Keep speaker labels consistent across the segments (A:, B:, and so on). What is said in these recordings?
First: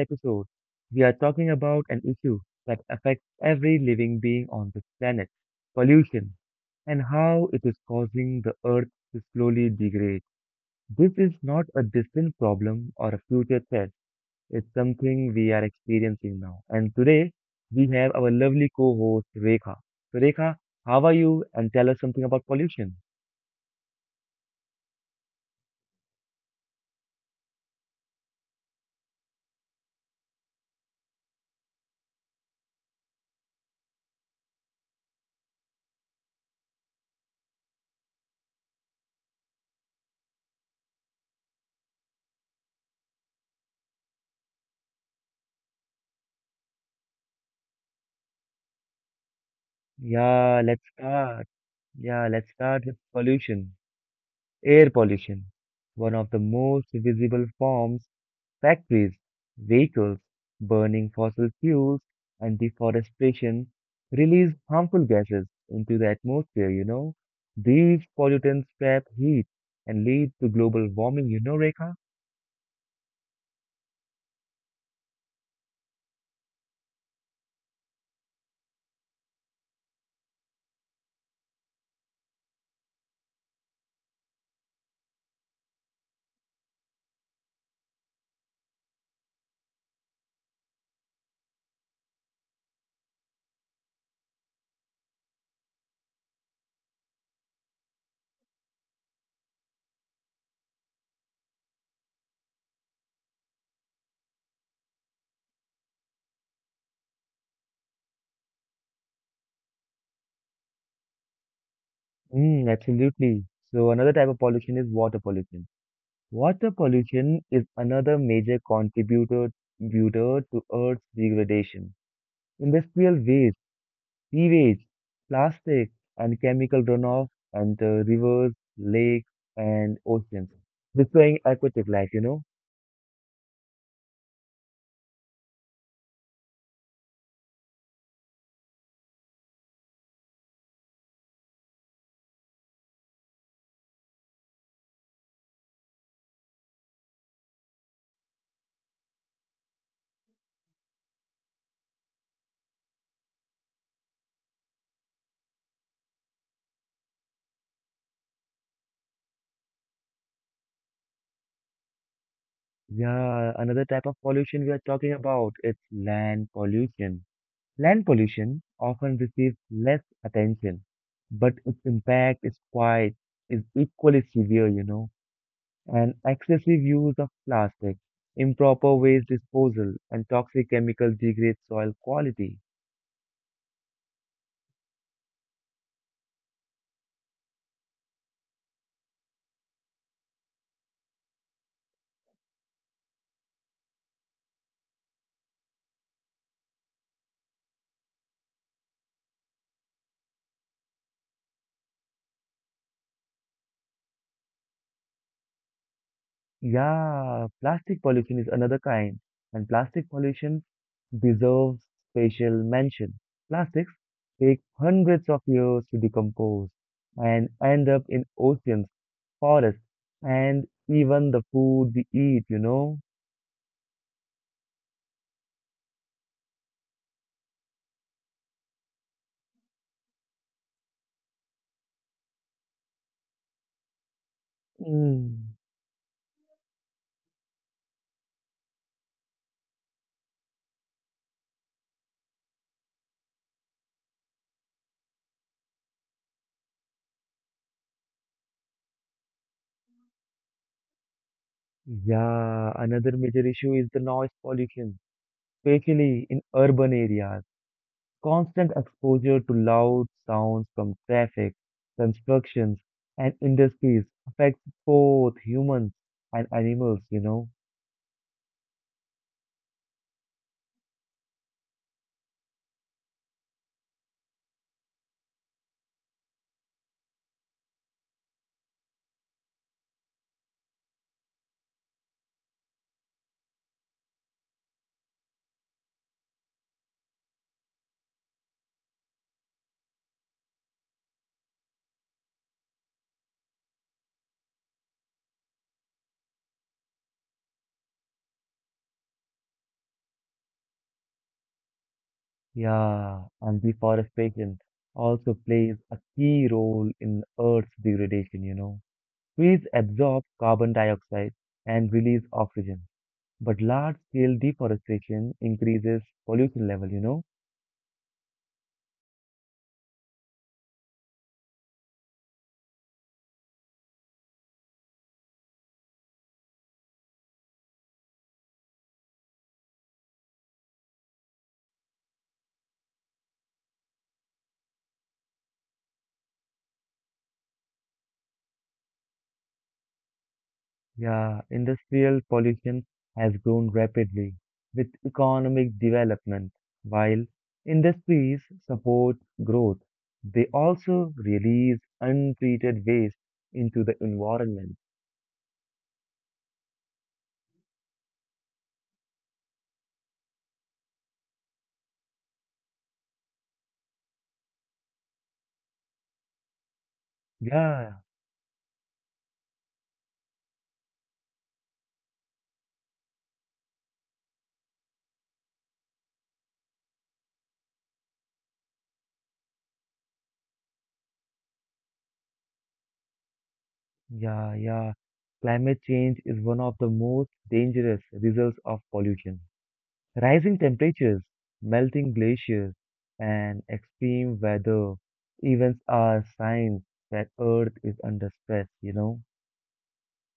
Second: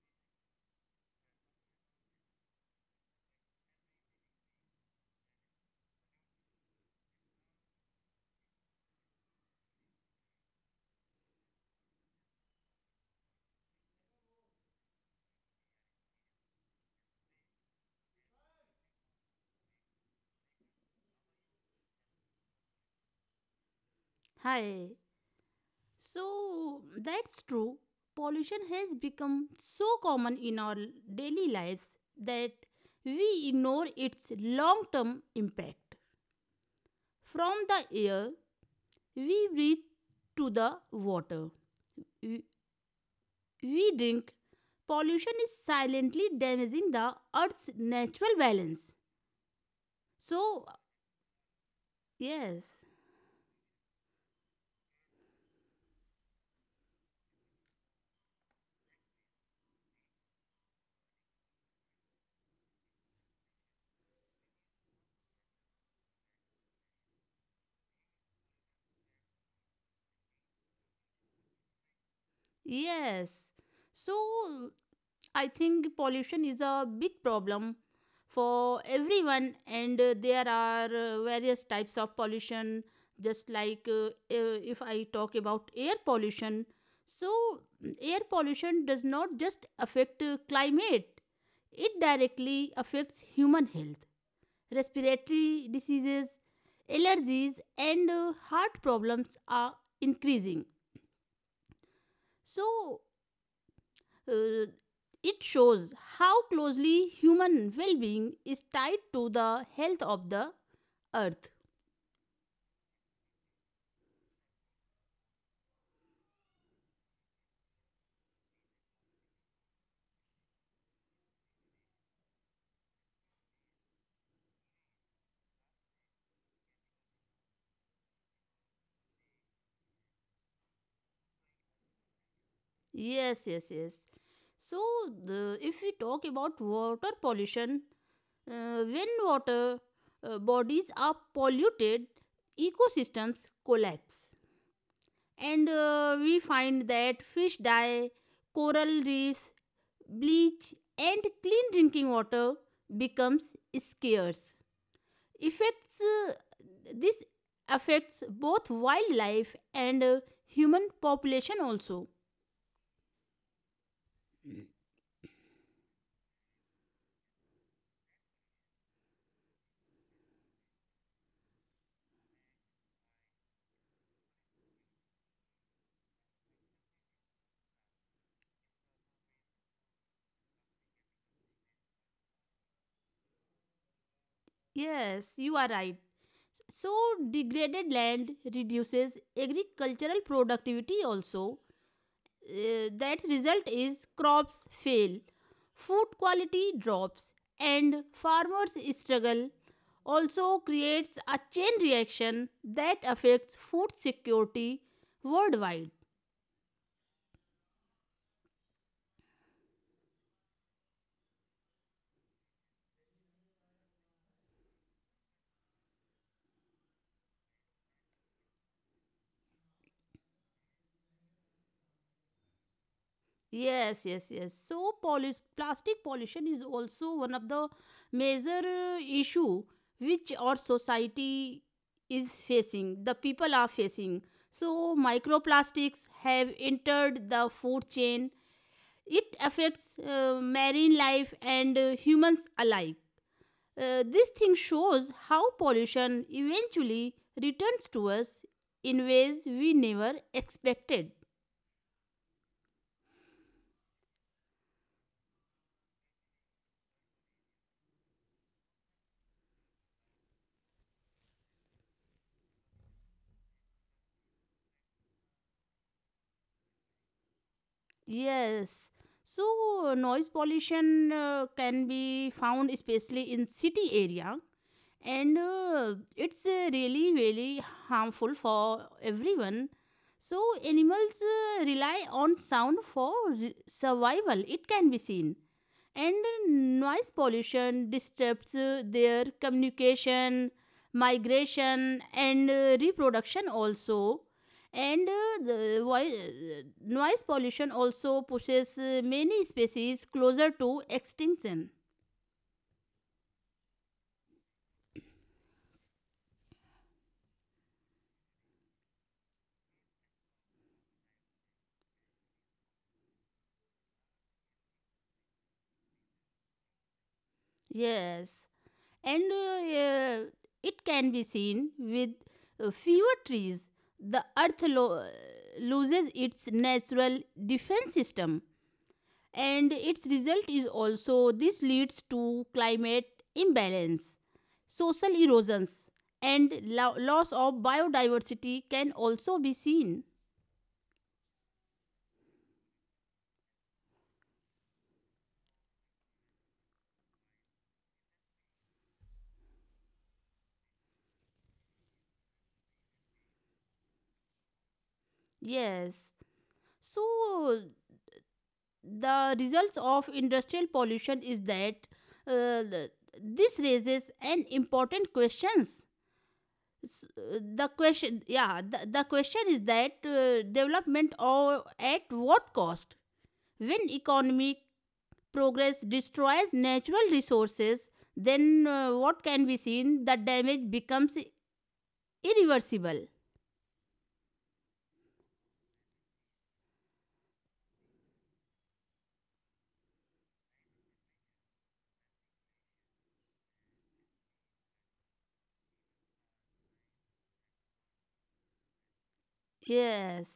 A: episode. We are talking about an issue that affects every living being on this planet pollution and how it is causing the earth to slowly degrade. This is not a distant problem or a future threat, it's something we are experiencing now. And today, we have our lovely co host, Rekha. So, Rekha, how are you? And tell us something about pollution.
B: Hi. So that's true. Pollution has become so common in our daily lives that we ignore its long term impact. From the air we breathe to the water we we drink, pollution is silently damaging the earth's natural balance.
A: Yeah,
B: So,
A: let's start. Yeah, let's
B: yes,
A: start with pollution. Air pollution, one of the most visible forms, factories, vehicles, burning fossil fuels, and deforestation release harmful gases into the atmosphere. These pollutants trap heat and lead to global warming, Rekha?
B: yes. So, I think pollution is a big problem for everyone, and there are various types of pollution, just like if I talk about air pollution. So, air pollution does not just affect climate, it directly affects human health. Respiratory diseases, allergies, and heart problems are increasing. So, uh, it shows how closely human well being is tied to the health of the earth.
A: Mm, absolutely. So another type of pollution is water pollution. Water pollution is another major contributor to Earth's degradation. Industrial waste, sewage, plastic, and chemical runoff, and rivers, lakes, and oceans, destroying aquatic life.
B: Yes, yes, yes. So, if we talk about water pollution, when water bodies are polluted, ecosystems collapse. And we find that fish die, coral reefs bleach, and clean drinking water becomes scarce. Effects uh, this affects both wildlife and human population also.
A: Yeah, another type of pollution we are talking about, it's land pollution. Land pollution often receives less attention, but its impact is equally severe. And excessive use of plastic, improper waste disposal, and toxic chemicals degrade soil quality.
B: Yes, you are right. So degraded land reduces agricultural productivity also. That result is crops fail, food quality drops, and farmers struggle. Also creates a chain reaction that affects food security worldwide.
A: Yeah, plastic pollution is another kind, and plastic pollution deserves special mention. Plastics take hundreds of years to decompose and end up in oceans, forests, and even the food we eat?
B: Yes, yes, yes. So pollu plastic pollution is also one of the major issue which our society is facing, the people are facing. So
A: Mm.
B: microplastics have entered the food chain. It affects marine life and humans alike. This thing shows how pollution eventually returns to us in ways we never expected.
A: Yeah, another major issue is the noise pollution, especially in urban areas. Constant exposure to loud sounds from traffic, constructions, and industries affects both humans and animals.
B: Yes. So noise pollution can be found especially in city area, and it's really really harmful for everyone. So animals rely on sound for survival. It can be seen, and noise pollution disturbs their communication, migration, and reproduction also, and noise pollution also pushes many species closer to extinction.
A: Yeah, and deforestation also plays a key role in Earth's degradation. Trees absorb carbon dioxide and release oxygen, but large-scale deforestation increases pollution level.
B: Yes. And it can be seen with fewer trees the earth loses its natural defense system, and its result is also this leads to climate imbalance, social erosions, and loss of biodiversity can also be seen.
A: Yeah, industrial pollution has grown rapidly with economic development. While industries support growth, they also release untreated waste into the environment.
B: Yes. So the results of industrial pollution is that uh, the- this raises an important questions. The
A: Yeah,
B: question, yeah, the question is that development or at what cost. When economic progress destroys natural resources, then what can be seen? The damage becomes irreversible.
A: yeah, yeah. Climate change is one of the most dangerous results of pollution. Rising temperatures, melting glaciers, and extreme weather events are signs that Earth is under stress?
B: Yes.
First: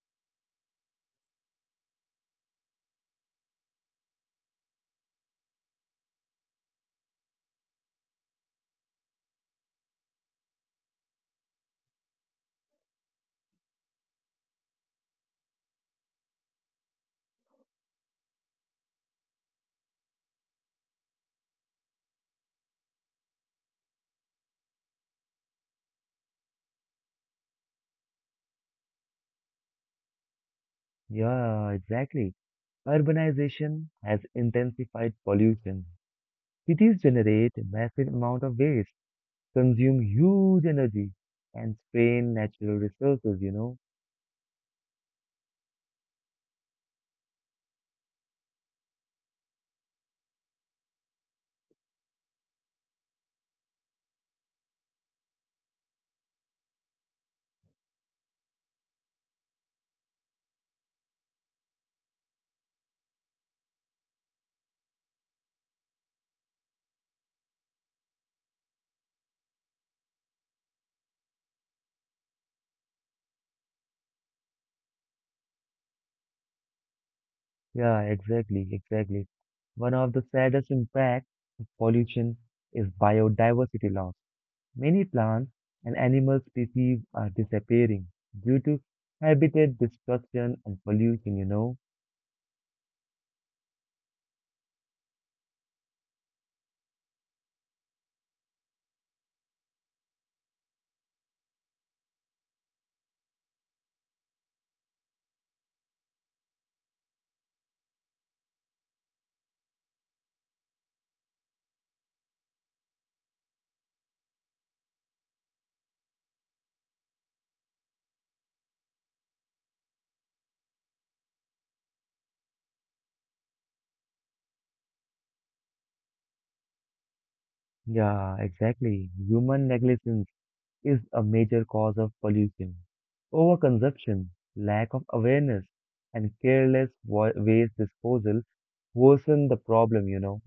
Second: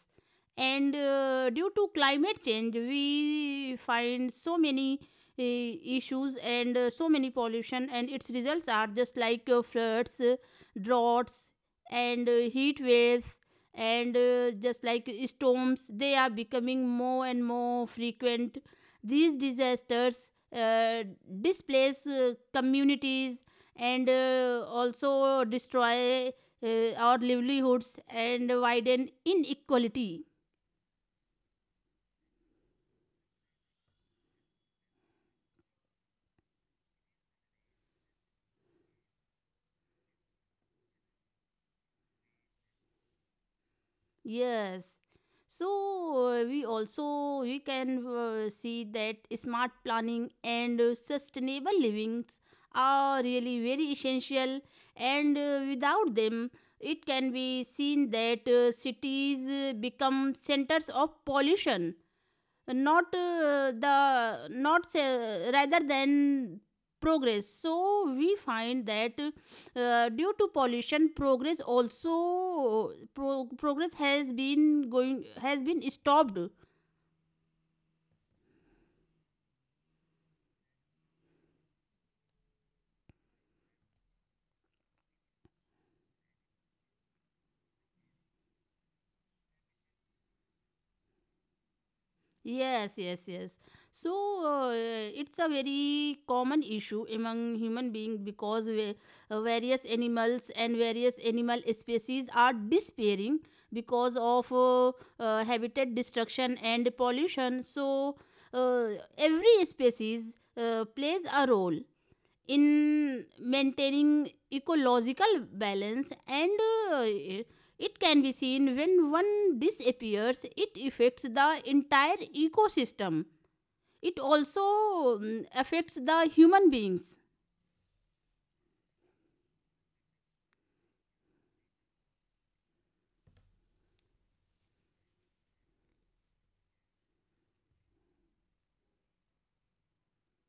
B: And due to climate change, we find so many issues and so many pollution, and its results are just like floods, droughts, and heat waves, and just like storms. They are becoming more and more frequent. These disasters uh, displace communities and also destroy our livelihoods and widen inequality.
A: Yeah, exactly. Urbanization has intensified pollution. Cities generate massive amount of waste, consume huge energy, and strain natural resources?
B: Yes. So we also we can see that smart planning and sustainable livings are really very essential, and without them it can be seen that cities become centers of pollution, not the not rather than progress. So we find that due to pollution progress also progress has been going has been stopped.
A: Yeah, exactly, exactly. One of the saddest impacts of pollution is biodiversity loss. Many plants and animal species are disappearing due to habitat destruction and pollution?
B: Yes, yes, yes. So it's a very common issue among human beings because various animals and various animal species are disappearing because of habitat destruction and pollution. So uh, every species plays a role in maintaining ecological balance, and uh, it can be seen when one disappears it affects the entire ecosystem. It also affects the human beings.
A: Yeah, exactly. Human negligence is a major cause of pollution. Overconsumption, lack of awareness, and careless waste disposal worsen the problem.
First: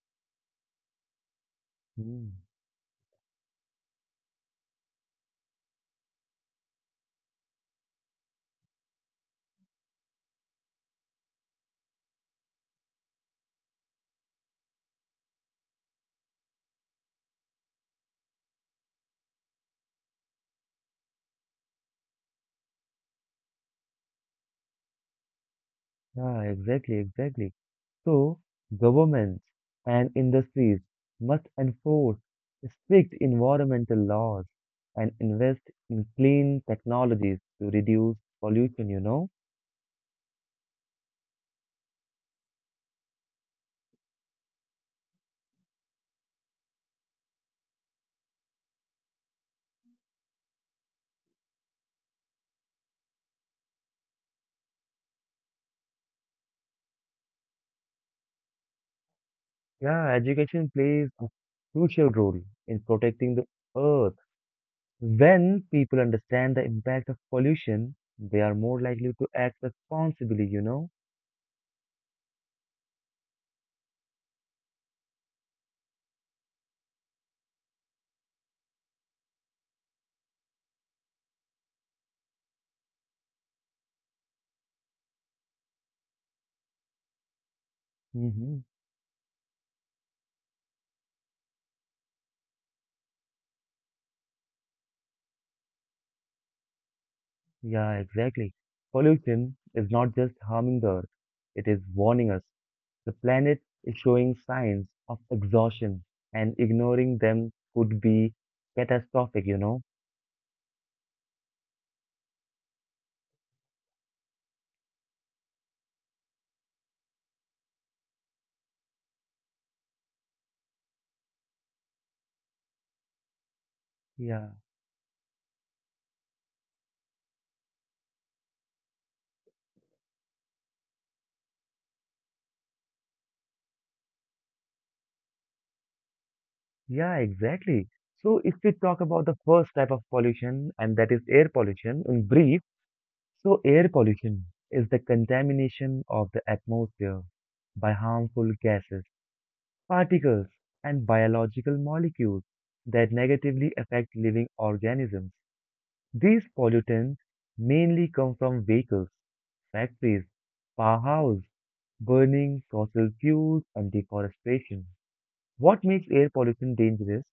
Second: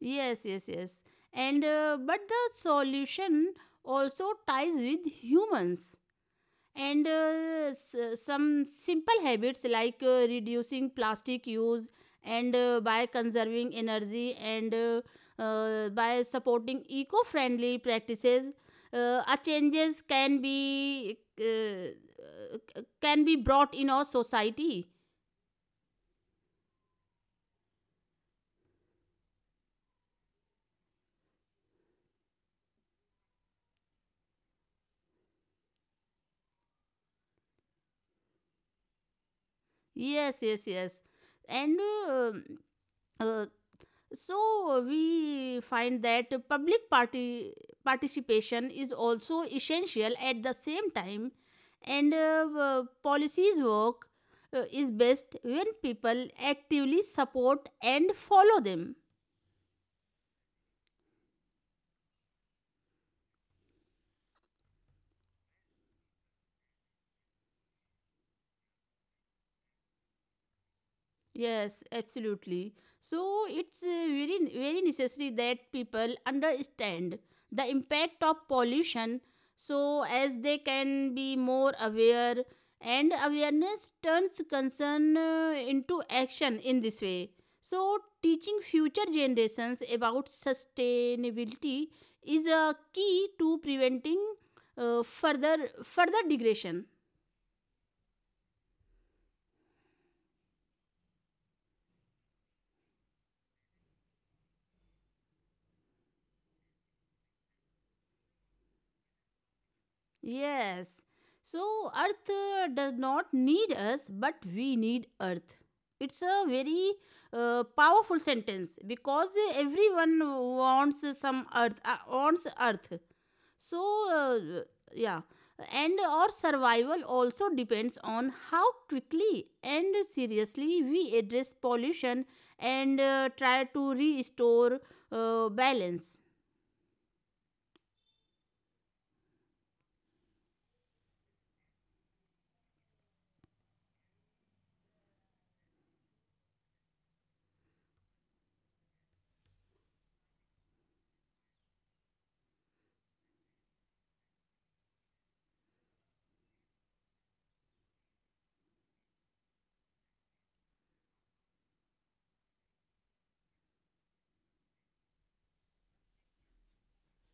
B: Yes, yes, yes. And but
A: Mm.
B: the solution also ties with humans, and some simple habits like reducing plastic use, and by conserving energy, and by supporting eco-friendly practices, our changes can be brought in our society.
A: Yeah, exactly, exactly. So, governments and industries must enforce strict environmental laws and invest in clean technologies to reduce pollution.
B: Yes, yes, yes. And uh, uh, so we find that public party participation is also essential at the same time, and policies work is best when people actively support and follow them.
A: Yeah, education plays a crucial role in protecting the earth. When people understand the impact of pollution, they are more likely to act responsibly?
B: Yes, absolutely. So it's very very necessary that people understand the impact of pollution so as they can be more aware, and awareness turns concern into action in this way. So
A: Hmm.
B: teaching future generations about sustainability is a key to preventing further degradation.
A: Yeah, exactly. Pollution is not just harming the earth, it is warning us. The planet is showing signs of exhaustion, and ignoring them could be catastrophic?
B: Yes. So Earth does not need us, but we need Earth. It's a very powerful sentence because everyone wants some Earth, wants Earth. So
A: Yeah,
B: uh, yeah, and our survival also depends on how quickly and seriously we address pollution and try to restore balance.
A: yeah, exactly. So, if we talk about the first type of pollution, and that is air pollution, in brief, so, air pollution is the contamination of the atmosphere by harmful gases, particles, and biological molecules that negatively affect living organisms. These pollutants mainly come from vehicles, factories, powerhouses, burning fossil fuels, and deforestation. What makes air pollution dangerous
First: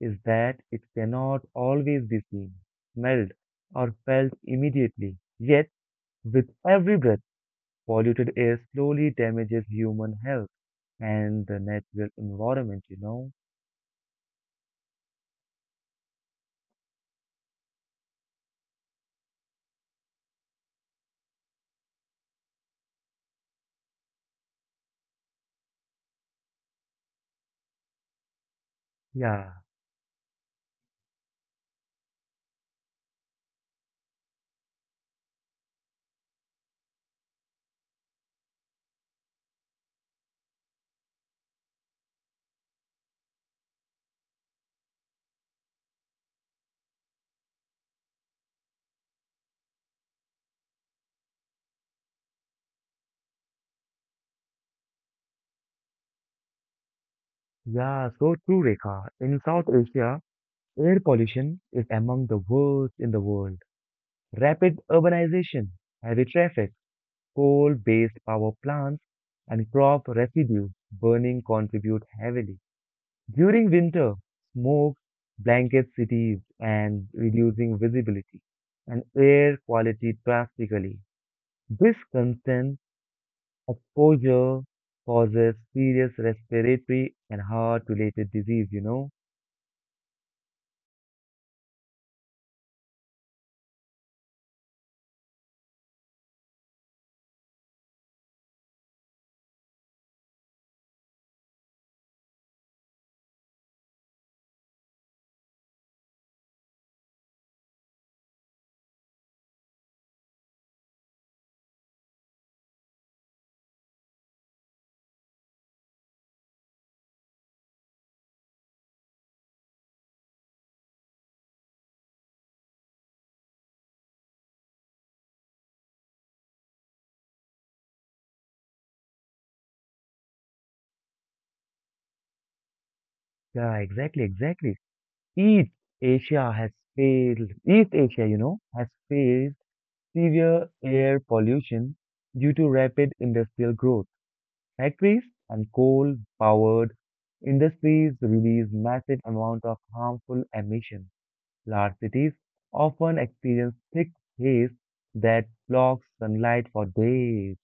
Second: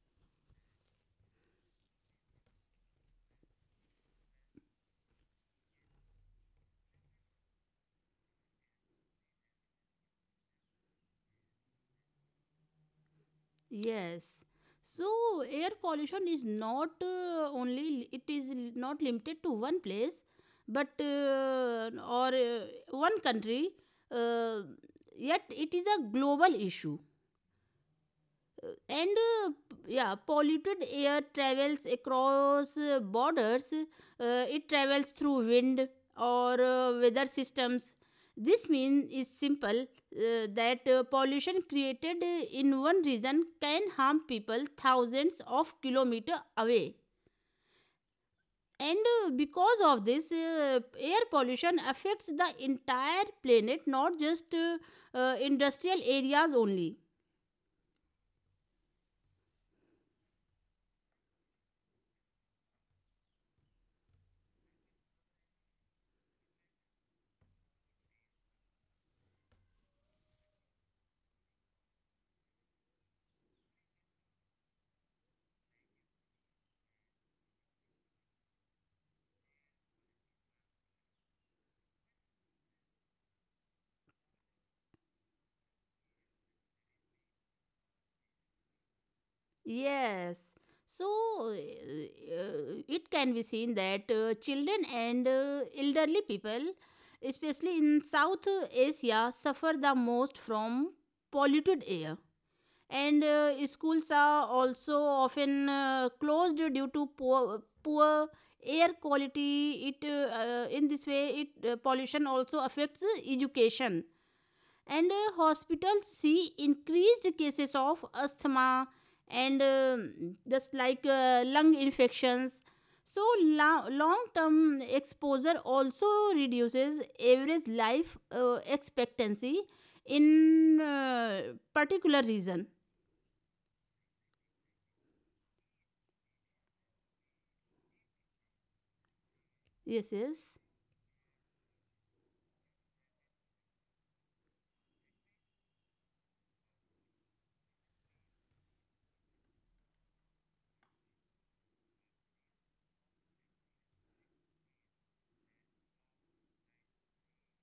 A: is that it cannot always be seen, smelled, or felt immediately. Yet, with every breath, polluted air slowly damages human health and the natural environment.
B: Yes. So air pollution is not only li- it is l- not limited to one place, but or one country. Uh, Yet it is a global issue, and
A: Yeah,
B: polluted air travels across borders. It travels through wind or weather systems. This means is simple, that pollution created in one region can harm people thousands of kilometers away, and because of this air pollution affects the entire planet, not just industrial areas only.
A: yeah, so true, Rekha. In South Asia, air pollution is among the worst in the world. Rapid urbanization, heavy traffic, coal-based power plants, and crop residue burning contribute heavily. During winter, smoke blankets cities and reducing visibility and air quality drastically. This constant exposure causes serious respiratory and heart-related disease.
B: Yes. So uh, it can be seen that children and elderly people, especially in South Asia, suffer the most from polluted air. And schools are also often closed due to poor air quality. It In this way, it pollution also affects education, and hospitals see increased cases of asthma and just like lung infections. So long term exposure also reduces average life expectancy in particular region.
A: Yeah, exactly, exactly. East East Asia, has faced
B: Yes, yes,
A: severe air pollution due to rapid industrial growth. Factories and coal-powered industries release massive amount of harmful emissions. Large cities often experience thick haze that blocks sunlight for days.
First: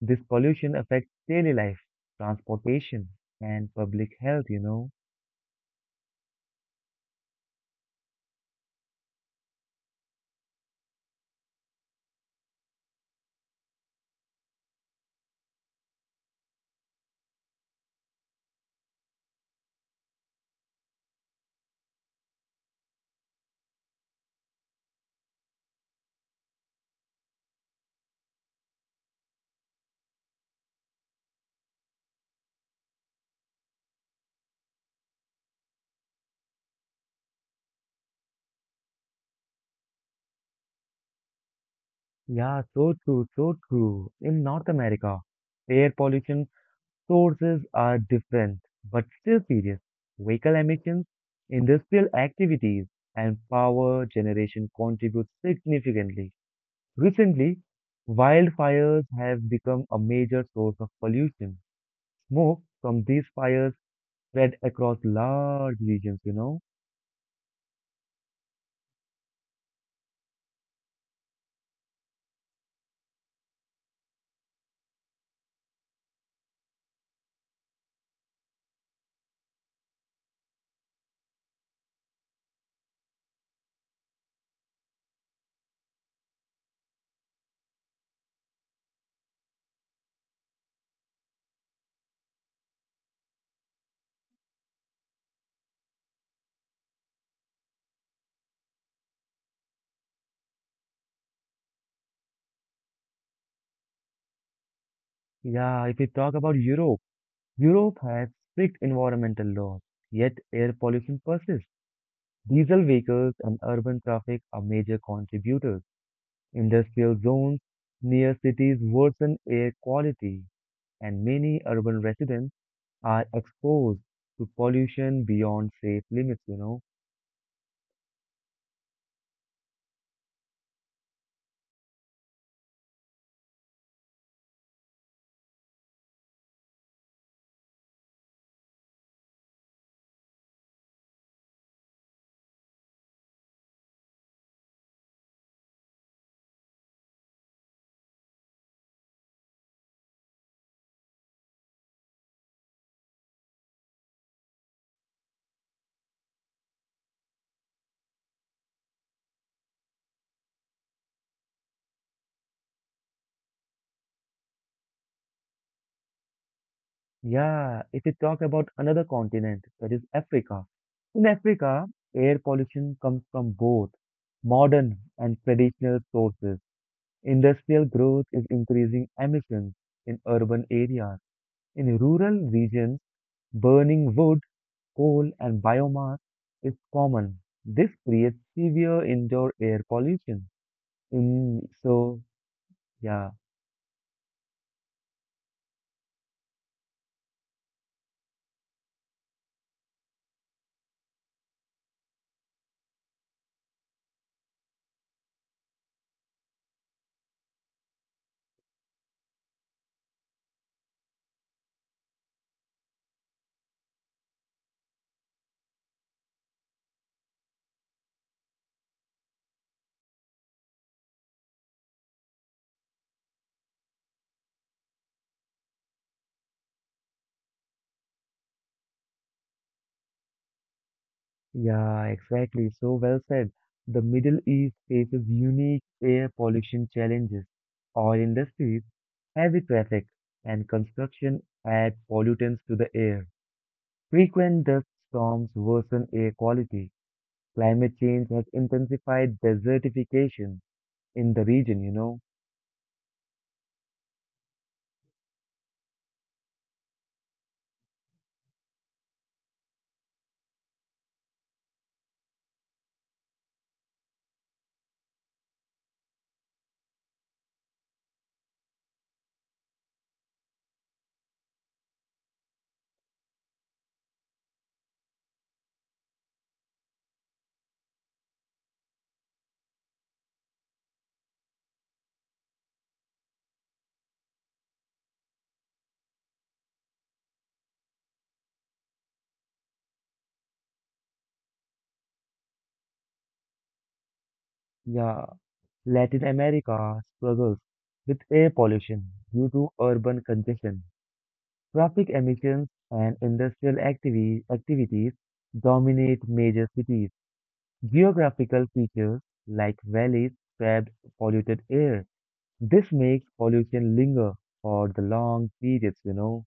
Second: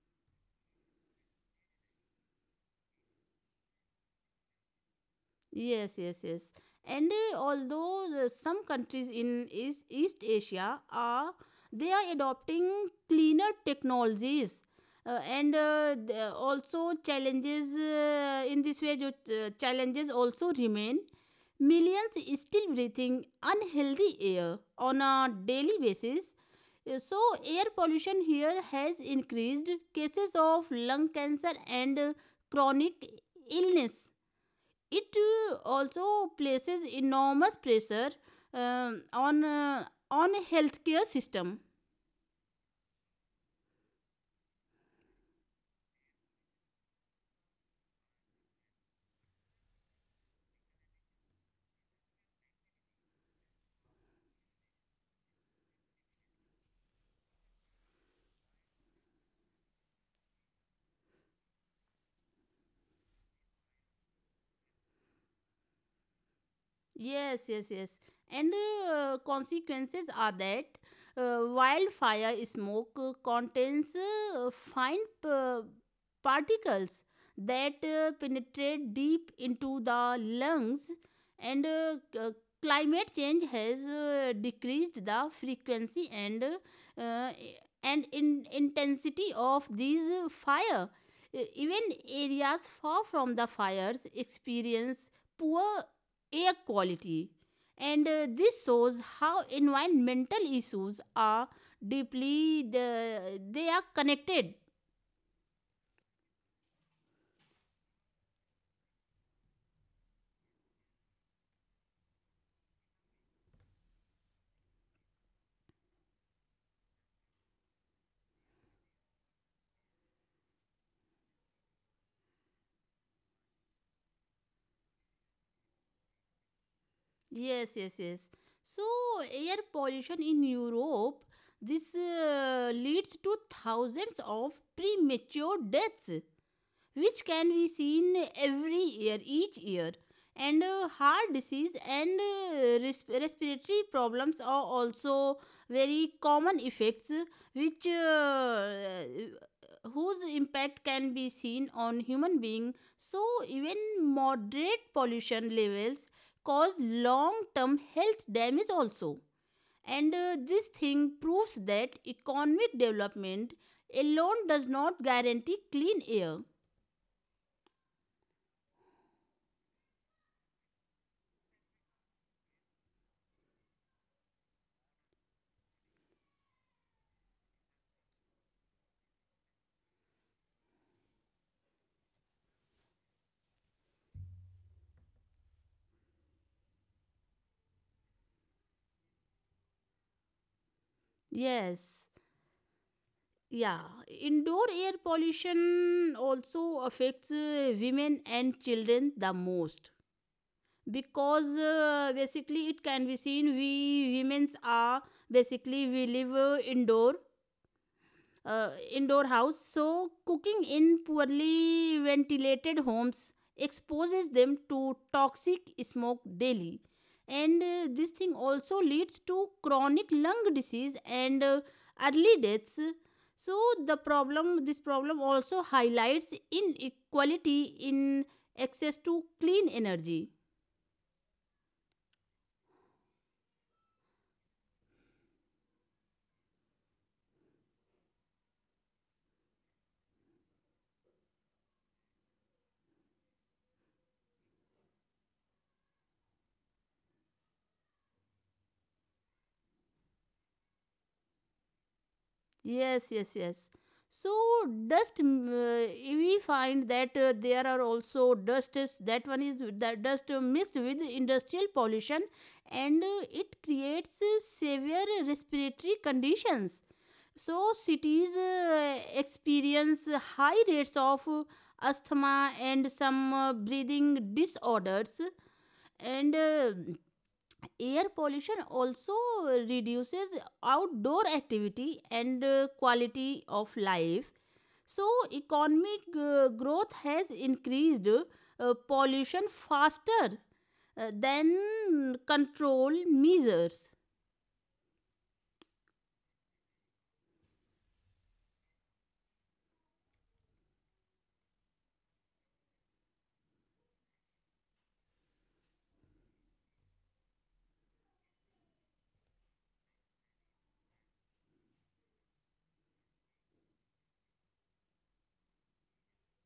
A: This pollution affects daily life, transportation, and public health.
B: yes. yes, yes. And although some countries in East Asia are they are adopting cleaner technologies, and also challenges in this way jo, challenges also remain. Millions is still breathing unhealthy air on a daily basis. So air pollution here has increased cases of lung cancer and chronic illness. It also places enormous pressure um on uh, on a healthcare system.
A: Yeah, so true, so true. In North America, air pollution sources are different, but still serious. Vehicle emissions, industrial activities, and power generation contribute significantly. Recently, wildfires have become a major source of pollution. Smoke from these fires spread across large regions.
B: Yes, yes, yes. And consequences are that wildfire smoke contains uh, fine p- particles that penetrate deep into the lungs, and climate change has decreased the frequency and I- and in intensity of these fire. Even areas far from the fires experience poor air quality. And this shows how environmental issues are deeply they are connected.
A: Yeah, if we talk about Europe, Europe has strict environmental laws, yet air pollution persists. Diesel vehicles and urban traffic are major contributors. Industrial zones near cities worsen air quality, and many urban residents are exposed to pollution beyond safe limits.
B: Yes, yes, yes. So air pollution in Europe this leads to thousands of premature deaths, which can be seen every year, each year. And heart disease and respiratory problems are also very common effects, which whose impact can be seen on human being. So even moderate pollution levels cause long-term health damage also. And this thing proves that economic development alone does not guarantee clean air.
A: Yeah, if you talk about another continent, that is Africa. In Africa, air pollution comes from both modern and traditional sources. Industrial growth is increasing emissions in urban areas. In rural regions, burning wood, coal, and biomass is common. This creates severe indoor air pollution. In
B: Yes,
A: so, yeah,
B: yeah. Indoor air pollution also affects women and children the most because basically it can be seen we women are basically we live indoor house. So, cooking in poorly ventilated homes exposes them to toxic smoke daily. And this thing also leads to chronic lung disease and early deaths. So, this problem also highlights inequality in access to clean energy.
A: yeah, exactly. So well said. The Middle East faces unique air pollution challenges. Oil industries, heavy traffic, and construction add pollutants to the air. Frequent dust storms worsen air quality. Climate change has intensified desertification in the region.
B: Yes, yes, yes. So we find that there are also dust. That one is with the dust mixed with industrial pollution, and it creates severe respiratory conditions. So cities experience high rates of asthma and some breathing disorders, and. Air pollution also reduces outdoor activity and quality of life. So economic growth has increased pollution faster than control measures.
A: Yeah, Latin America struggles with air pollution due to urban congestion. Traffic emissions and industrial activities dominate major cities. Geographical features like valleys trap polluted air. This makes pollution linger for the long periods.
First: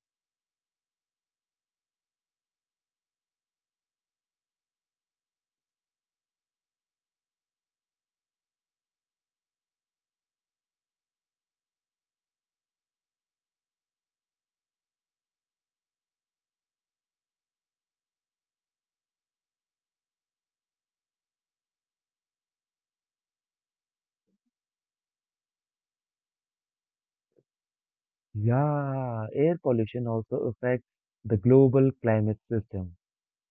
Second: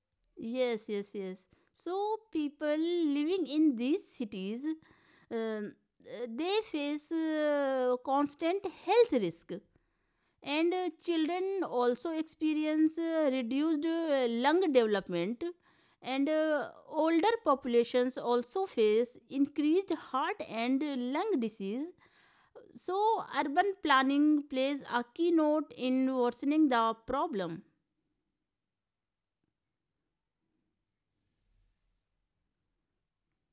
B: Yes, yes, yes. So people living in these cities um, they face constant health risk, and children also experience reduced lung development, and older populations also face increased heart and lung disease. So urban planning plays a key note in worsening the problem.
A: Yeah, air pollution also affects the global climate system.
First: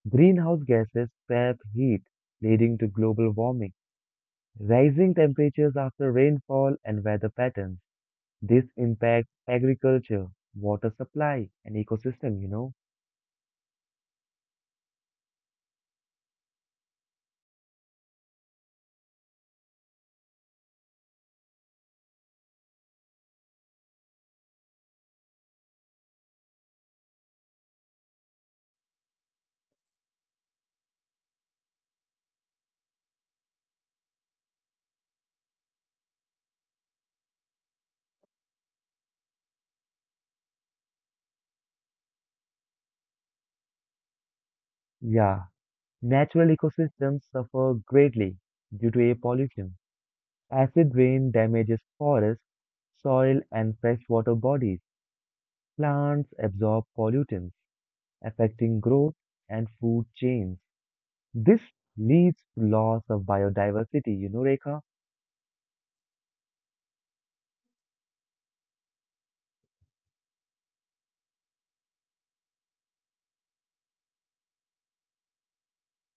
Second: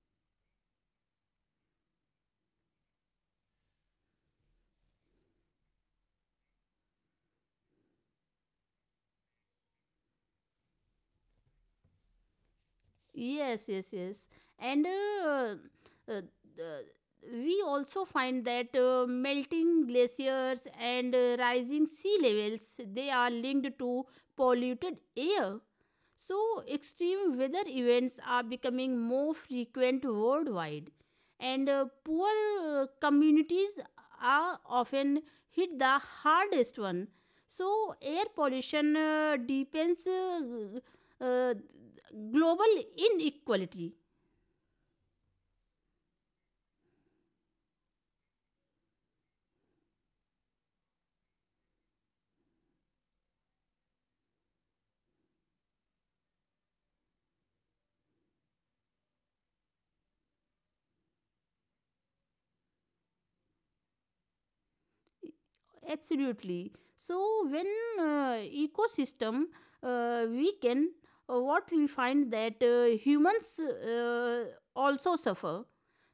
A: Greenhouse gases trap heat, leading to global warming, rising temperatures after rainfall and weather patterns. This impacts agriculture, water supply, and ecosystem.
B: Yes, yes, yes. And uh, uh, we also find that melting glaciers and rising sea levels they are linked to polluted air. So extreme weather events are becoming more frequent worldwide, and poor communities are often hit the hardest one. So, air pollution deepens uh, global inequality.
A: Yeah, natural ecosystems suffer greatly due to air pollution. Acid rain damages forests, soil, and freshwater bodies. Plants absorb pollutants, affecting growth and food chains. This leads to loss of biodiversity, Rekha?
B: Absolutely. So when uh, ecosystem weaken, what we find that humans also suffer.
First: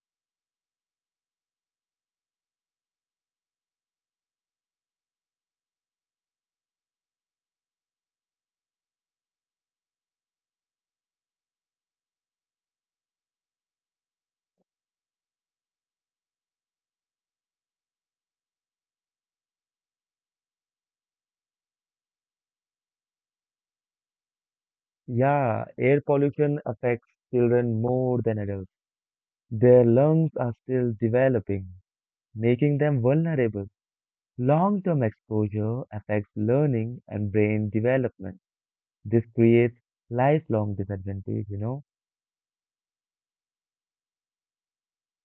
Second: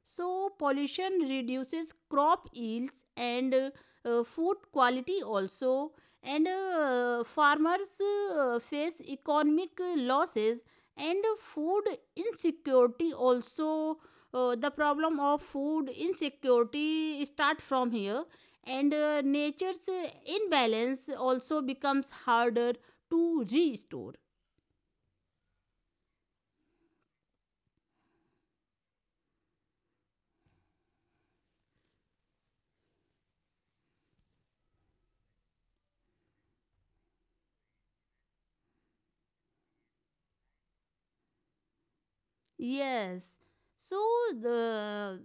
B: So pollution reduces crop yields and food quality also. And farmers face economic losses and food insecurity also. The problem of food insecurity start from here. And nature's imbalance also becomes harder to restore.
A: Yeah, air pollution affects children more than adults. Their lungs are still developing, making them vulnerable. Long-term exposure affects learning and brain development. This creates lifelong disadvantage?
B: Yes. So the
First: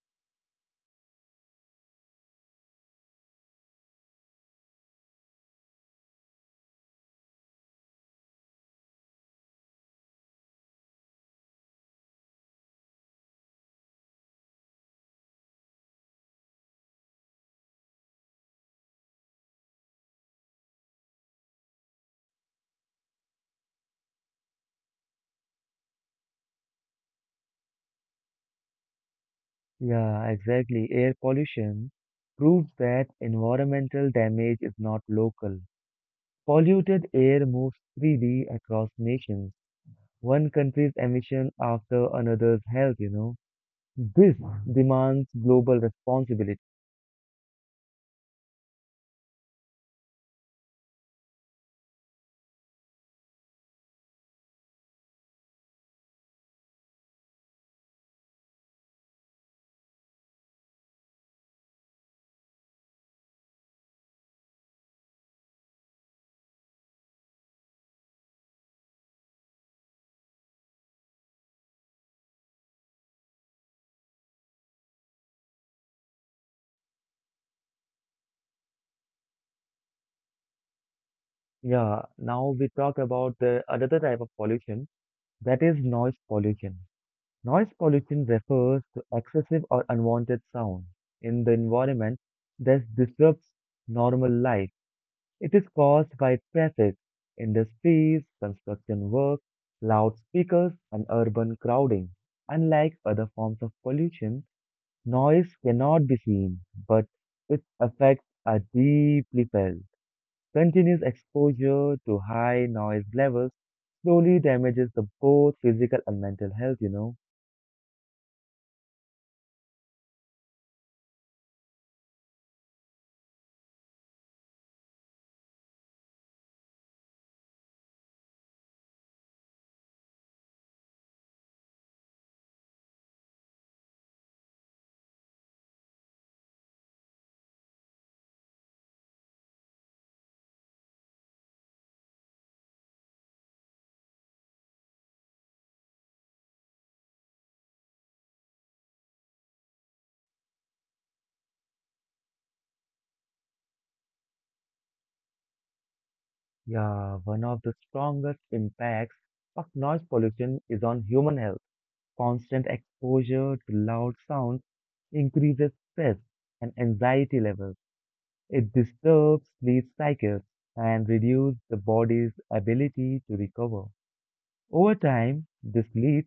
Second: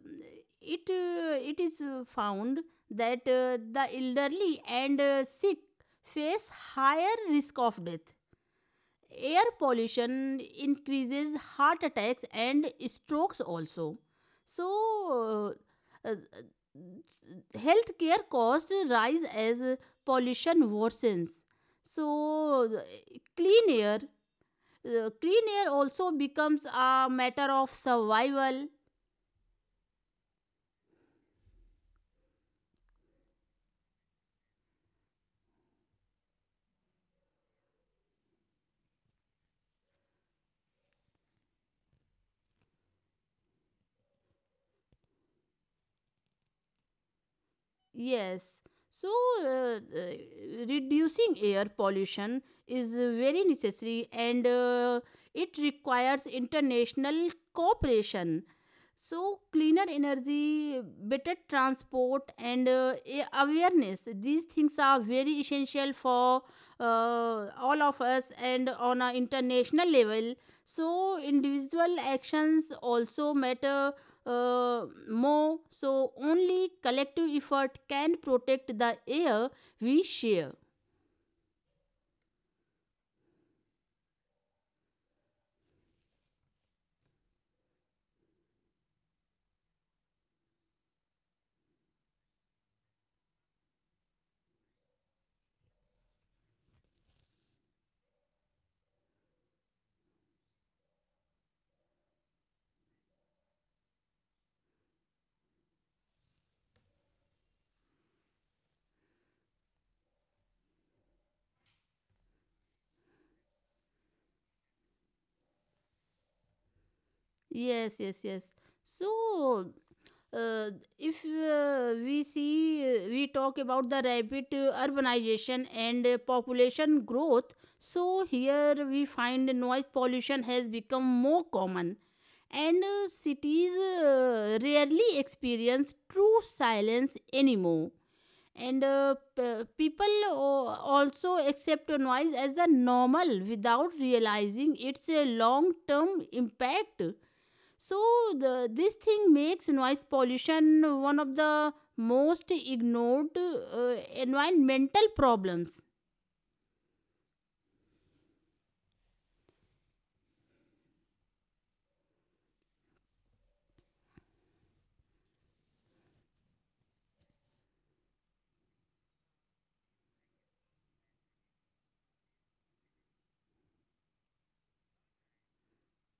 B: it it is found that the elderly and sick face higher risk of death. Air pollution increases heart attacks and strokes also. So uh, uh, healthcare costs rise as pollution worsens. So, clean air clean air also becomes a matter of survival.
A: Yeah, exactly. Air pollution proves that environmental damage is not local. Polluted air moves freely across nations. One country's emission after another's health? This demands global responsibility.
B: Yes. So, reducing air pollution is very necessary, and it requires international cooperation. So, cleaner energy, better transport, and awareness these things are very essential for all of us and on an international level. So, individual actions also matter more. So, only collective effort can protect the air we share.
A: Yeah, now we talk about the another type of pollution, that is noise pollution. Noise pollution refers to excessive or unwanted sound in the environment that disrupts normal life. It is caused by traffic, industries, construction work, loudspeakers, and urban crowding. Unlike other forms of pollution, noise cannot be seen, but its effects are deeply felt. Continuous exposure to high noise levels slowly damages the both physical and mental health.
B: Yes, yes, yes. So, uh, if we we talk about the rapid urbanization and population growth. So, here we find noise pollution has become more common. And cities rarely experience true silence anymore. And people also accept noise as a normal without realizing its a long term impact. So this thing makes noise pollution one of the most ignored environmental problems.
A: Yeah, one of the strongest impacts of noise pollution is on human health. Constant exposure to loud sounds increases stress and anxiety levels. It disturbs sleep cycles and reduces the body's ability to recover. Over time, this leads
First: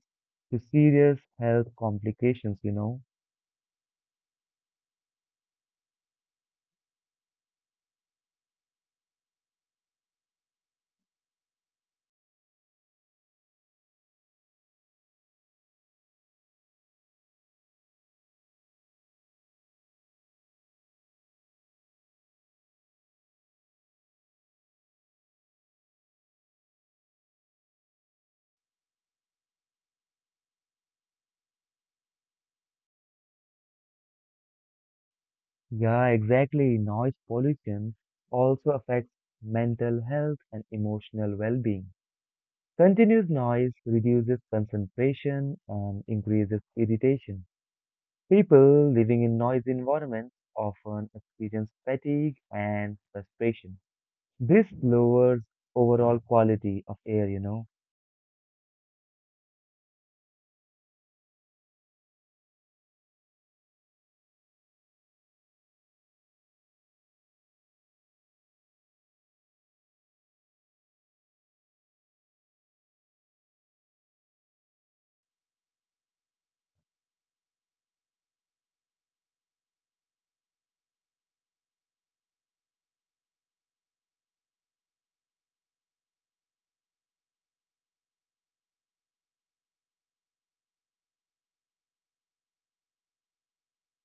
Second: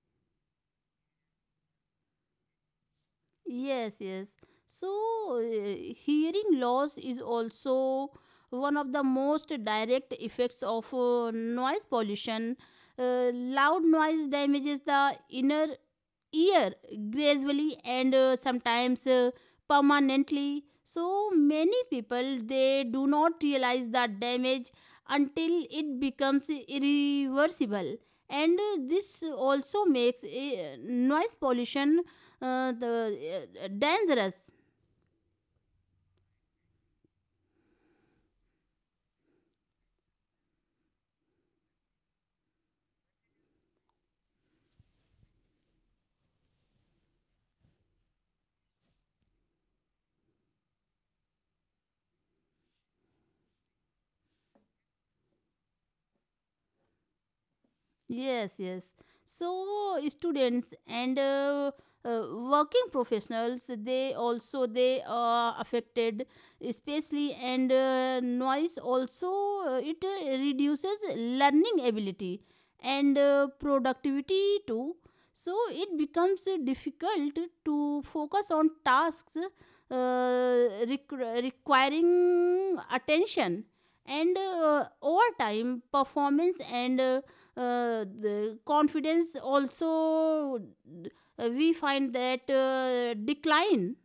A: to serious health complications.
B: Yes, yes. So hearing loss is also one of the most direct effects of noise pollution. Loud noise damages the inner year gradually and sometimes permanently. So many people they do not realize the damage until it becomes irreversible. And this also makes noise pollution dangerous.
A: Yeah, exactly. Noise pollution also affects mental health and emotional well-being. Continuous noise reduces concentration and increases irritation. People living in noisy environments often experience fatigue and frustration. This lowers overall quality of air.
B: Yes, yes. So students and working professionals, they also they are affected, especially, and noise also it reduces learning ability and productivity too. So it becomes difficult to focus on tasks requiring attention. And over time performance and the confidence also, we find that decline.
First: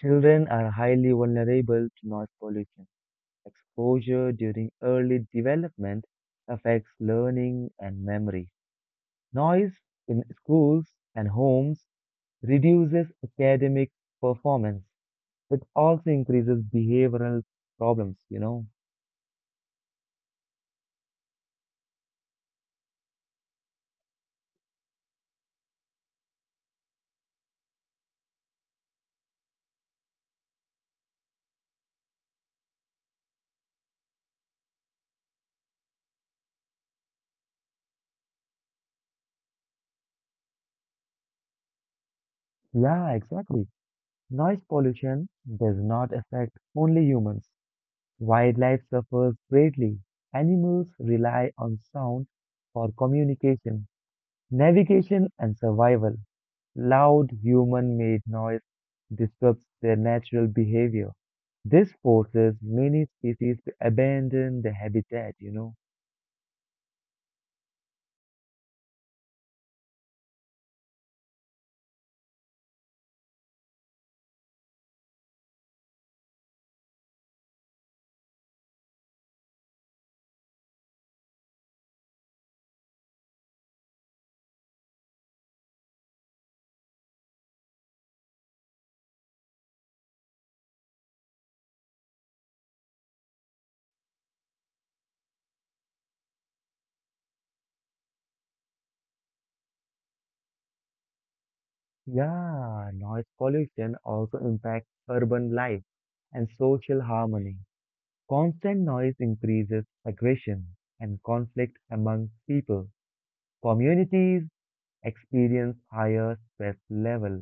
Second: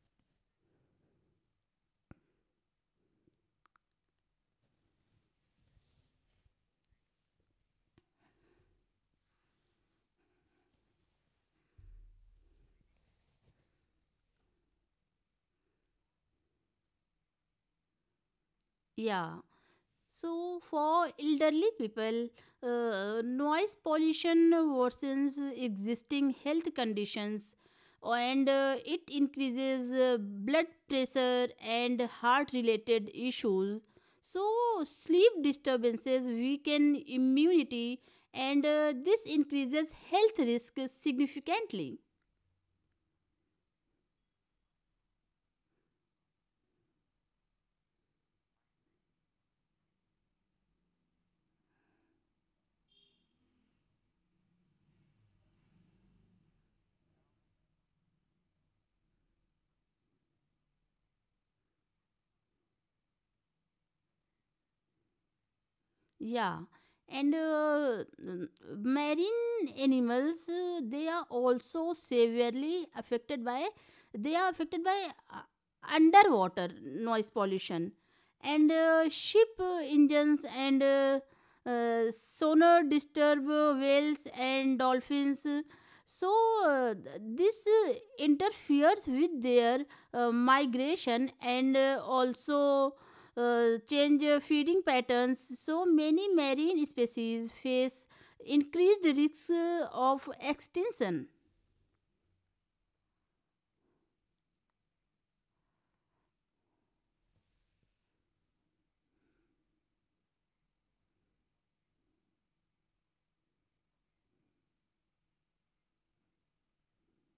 A: Children are highly vulnerable to noise pollution. Exposure during early development affects learning and memory. Noise in schools and homes reduces academic performance. It also increases behavioral problems.
B: Yeah. So for elderly people, noise pollution worsens existing health conditions, and it increases blood pressure and heart related issues. So sleep disturbances weaken immunity, and this increases health risk significantly.
A: Yeah, exactly. Noise pollution does not affect only humans. Wildlife suffers greatly. Animals rely on sound for communication, navigation, and survival. Loud human-made noise disrupts their natural behavior. This forces many species to abandon the habitat.
B: Yeah. And marine animals they are also severely affected by, they are affected by uh, underwater noise pollution. And ship engines and sonar disturb whales and dolphins. So this interferes with their migration and also change feeding patterns. So many marine species face increased risks of extinction.
A: Yeah, noise pollution also impacts urban life and social harmony. Constant noise increases aggression and conflict among people. Communities experience higher stress level.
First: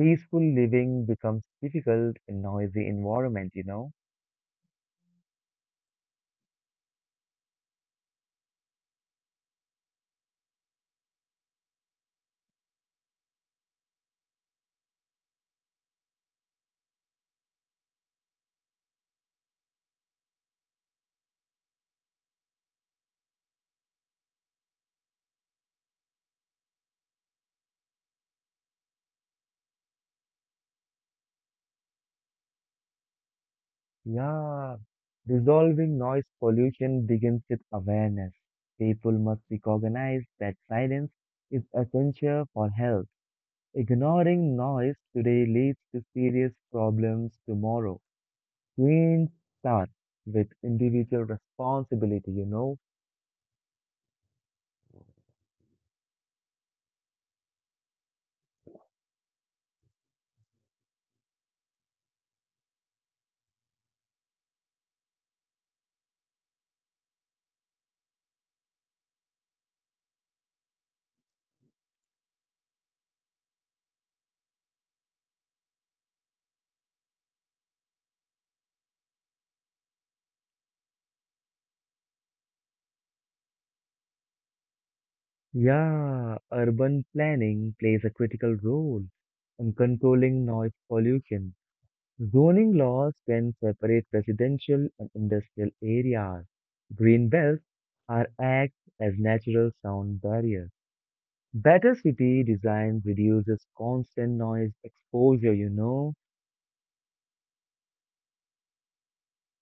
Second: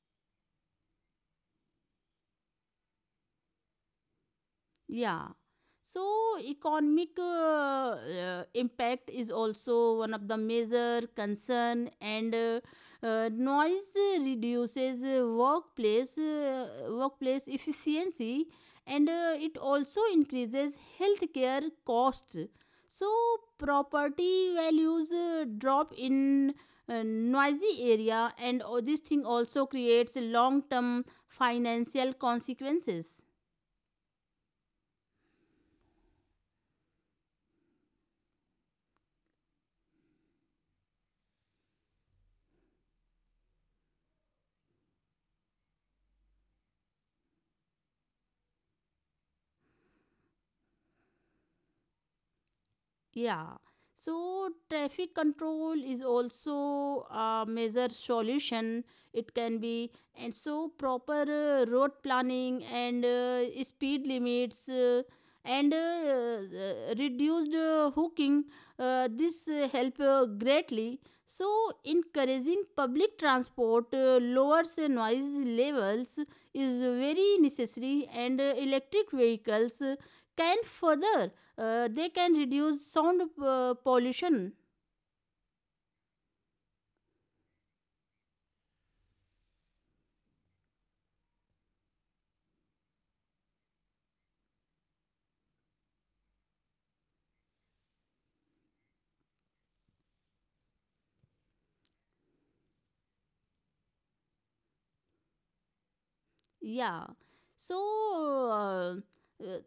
A: Peaceful living becomes difficult in noisy environment.
B: Yeah. So, economic impact is also one of the major concern, and noise reduces workplace efficiency, and it also increases healthcare costs. So, property values drop in noisy area, and this thing also creates long term financial consequences.
A: Yeah, resolving noise pollution begins with awareness. People must recognize that silence is essential for health. Ignoring noise today leads to serious problems tomorrow. Change starts with individual responsibility.
B: Yeah. So traffic control is also a major solution. It can be, and so proper road planning and speed limits and reduced hooking. This help greatly. So encouraging public transport lowers noise levels is very necessary, and electric vehicles can further they can reduce sound pollution.
A: Yeah, urban planning plays a critical role in controlling noise pollution. Zoning laws can separate residential and industrial areas. Green belts are acts as natural sound barriers. Better city design reduces constant noise exposure.
B: Yeah. So uh, uh,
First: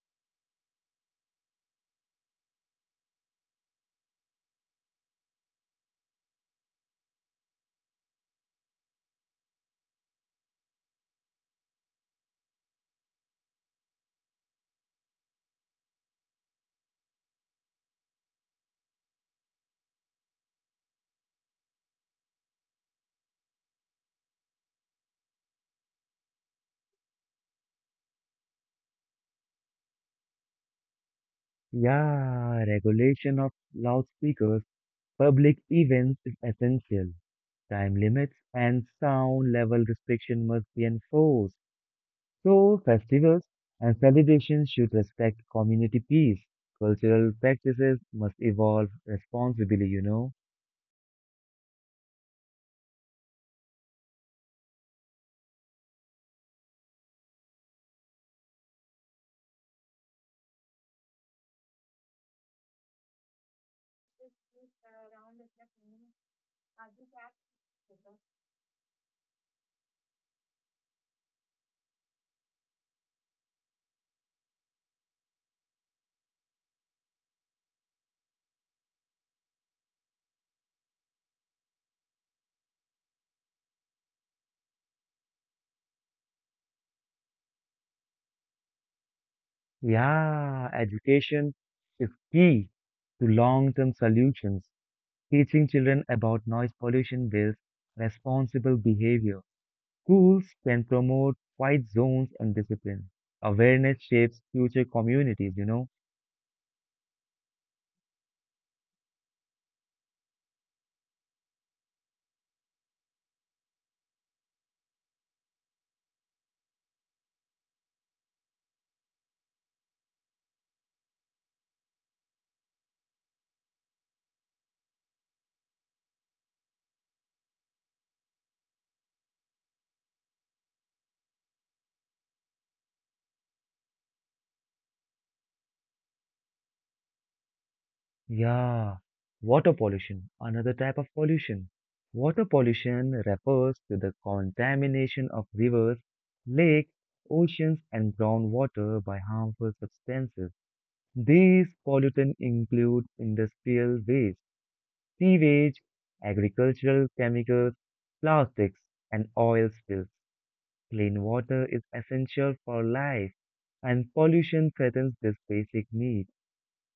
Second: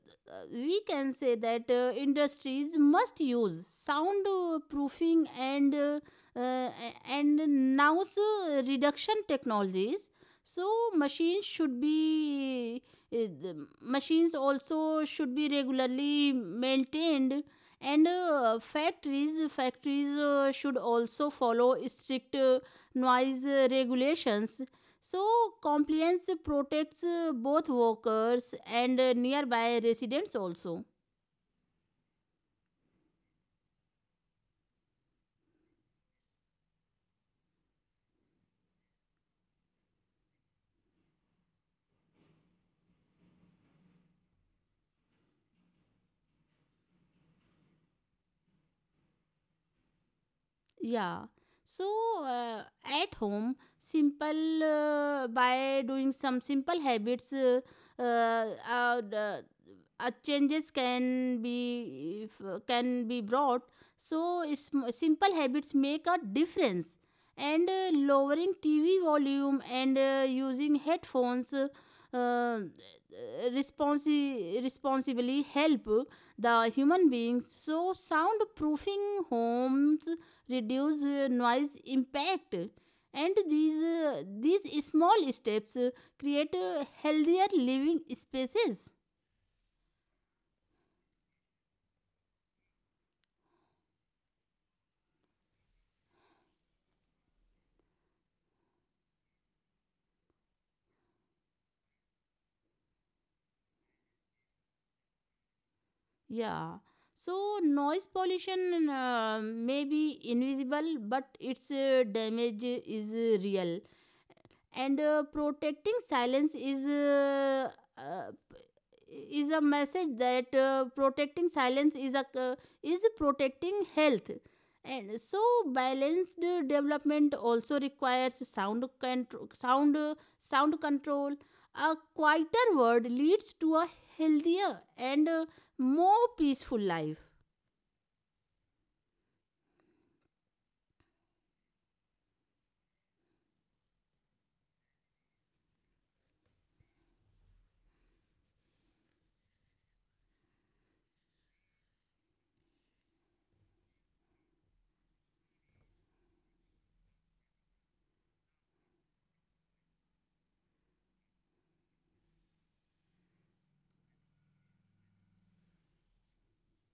B: we can say that industries must use sound proofing and uh, and noise reduction technologies. So machines should be uh, the machines also should be regularly maintained, and factories should also follow strict noise regulations. So, compliance protects both workers and nearby residents also.
A: Yeah, regulation of loudspeakers, public events is essential. Time limits and sound level restriction must be enforced. So, festivals and celebrations should respect community peace. Cultural practices must evolve responsibly.
B: Yeah. So, at home, simple by doing some simple habits, uh, uh, the- changes can be if, can be brought. So, simple habits make a difference. And lowering TV volume and using headphones uh, uh, responsibly help the human beings. So, soundproofing homes reduce noise impact, and these small steps create healthier living spaces.
A: Yeah, education is key to long term solutions. Teaching children about noise pollution builds responsible behavior. Schools can promote quiet zones and discipline. Awareness shapes future communities.
B: Yeah. So, noise pollution may be invisible, but its damage is real. And protecting silence uh, is a message that protecting silence is protecting health. And so balanced development also requires sound control. A quieter world leads to a healthier and more peaceful life.
A: Yeah, water pollution, another type of pollution. Water pollution refers to the contamination of rivers, lakes, oceans, and groundwater by harmful substances. These pollutants include industrial waste, sewage, agricultural chemicals, plastics, and oil spills. Clean water is essential for life, and pollution threatens this basic need.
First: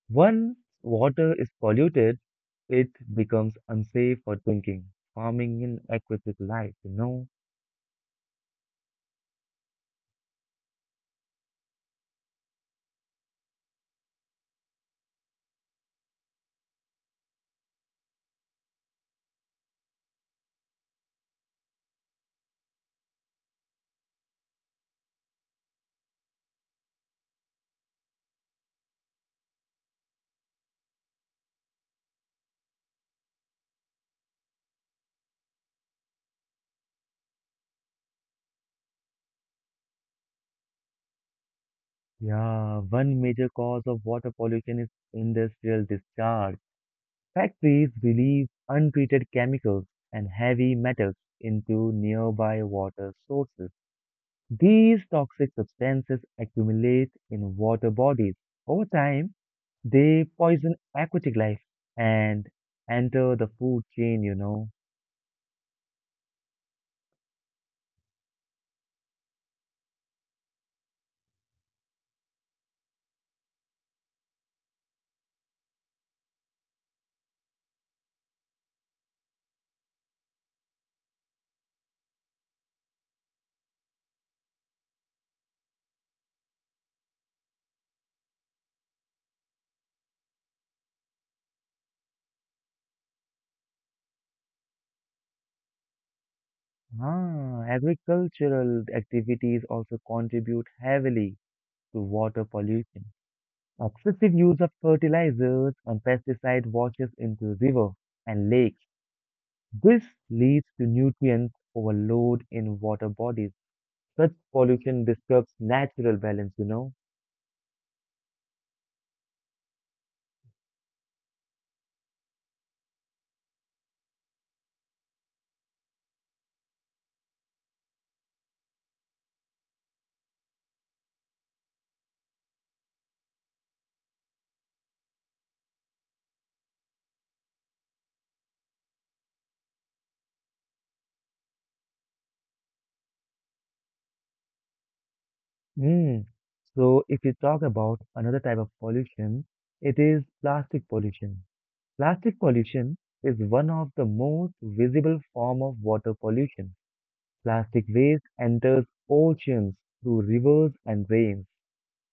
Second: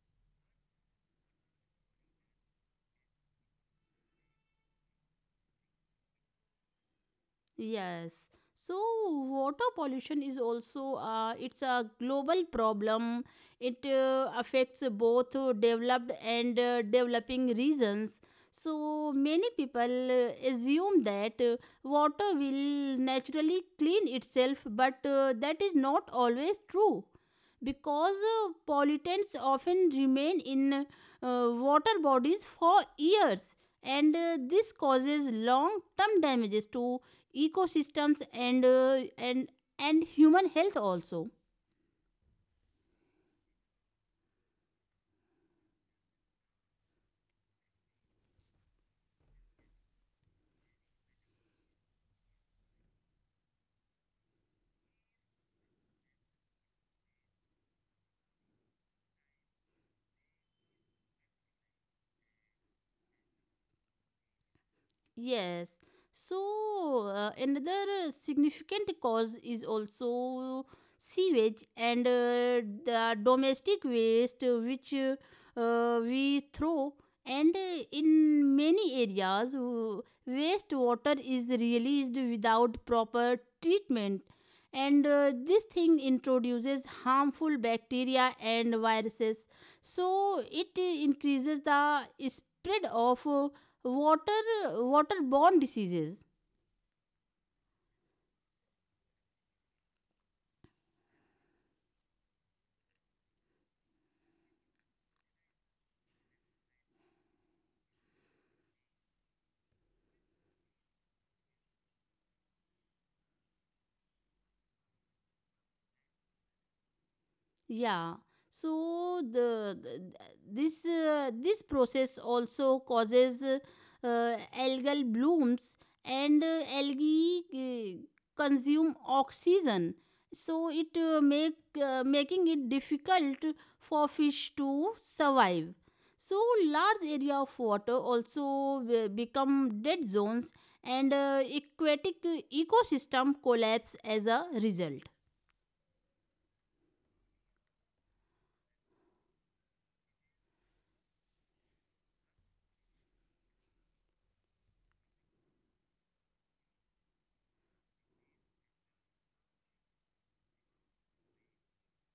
A: Once water is polluted, it becomes unsafe for drinking, farming, and aquatic life.
B: Yes. So water pollution is also, it's a global problem. It affects both developed and developing regions. So many people assume that water will naturally clean itself, but that is not always true, because pollutants often remain in water bodies for years. And this causes long term damages to ecosystems and and human health also.
A: Yeah, one major cause of water pollution is industrial discharge. Factories release untreated chemicals and heavy metals into nearby water sources. These toxic substances accumulate in water bodies. Over time, they poison aquatic life and enter the food chain.
B: Yes. So, another significant cause is also sewage and the domestic waste which we throw. And in many areas, wastewater is released without proper treatment. And this thing introduces harmful bacteria and viruses. So, it increases the spread of water waterborne diseases.
A: Agricultural activities also contribute heavily to water pollution. Excessive use of fertilizers and pesticide washes into rivers and lakes. This leads to nutrient overload in water bodies. Such pollution disturbs natural balance.
B: Yeah. So this process also causes algal blooms, and algae consume oxygen. So it make making it difficult for fish to survive. So large area of water also become dead zones, and aquatic ecosystem collapse as a result.
A: Mm. So if you talk about another type of pollution, it is plastic pollution. Plastic pollution is one of the most visible form of water pollution. Plastic waste enters oceans through rivers and rains.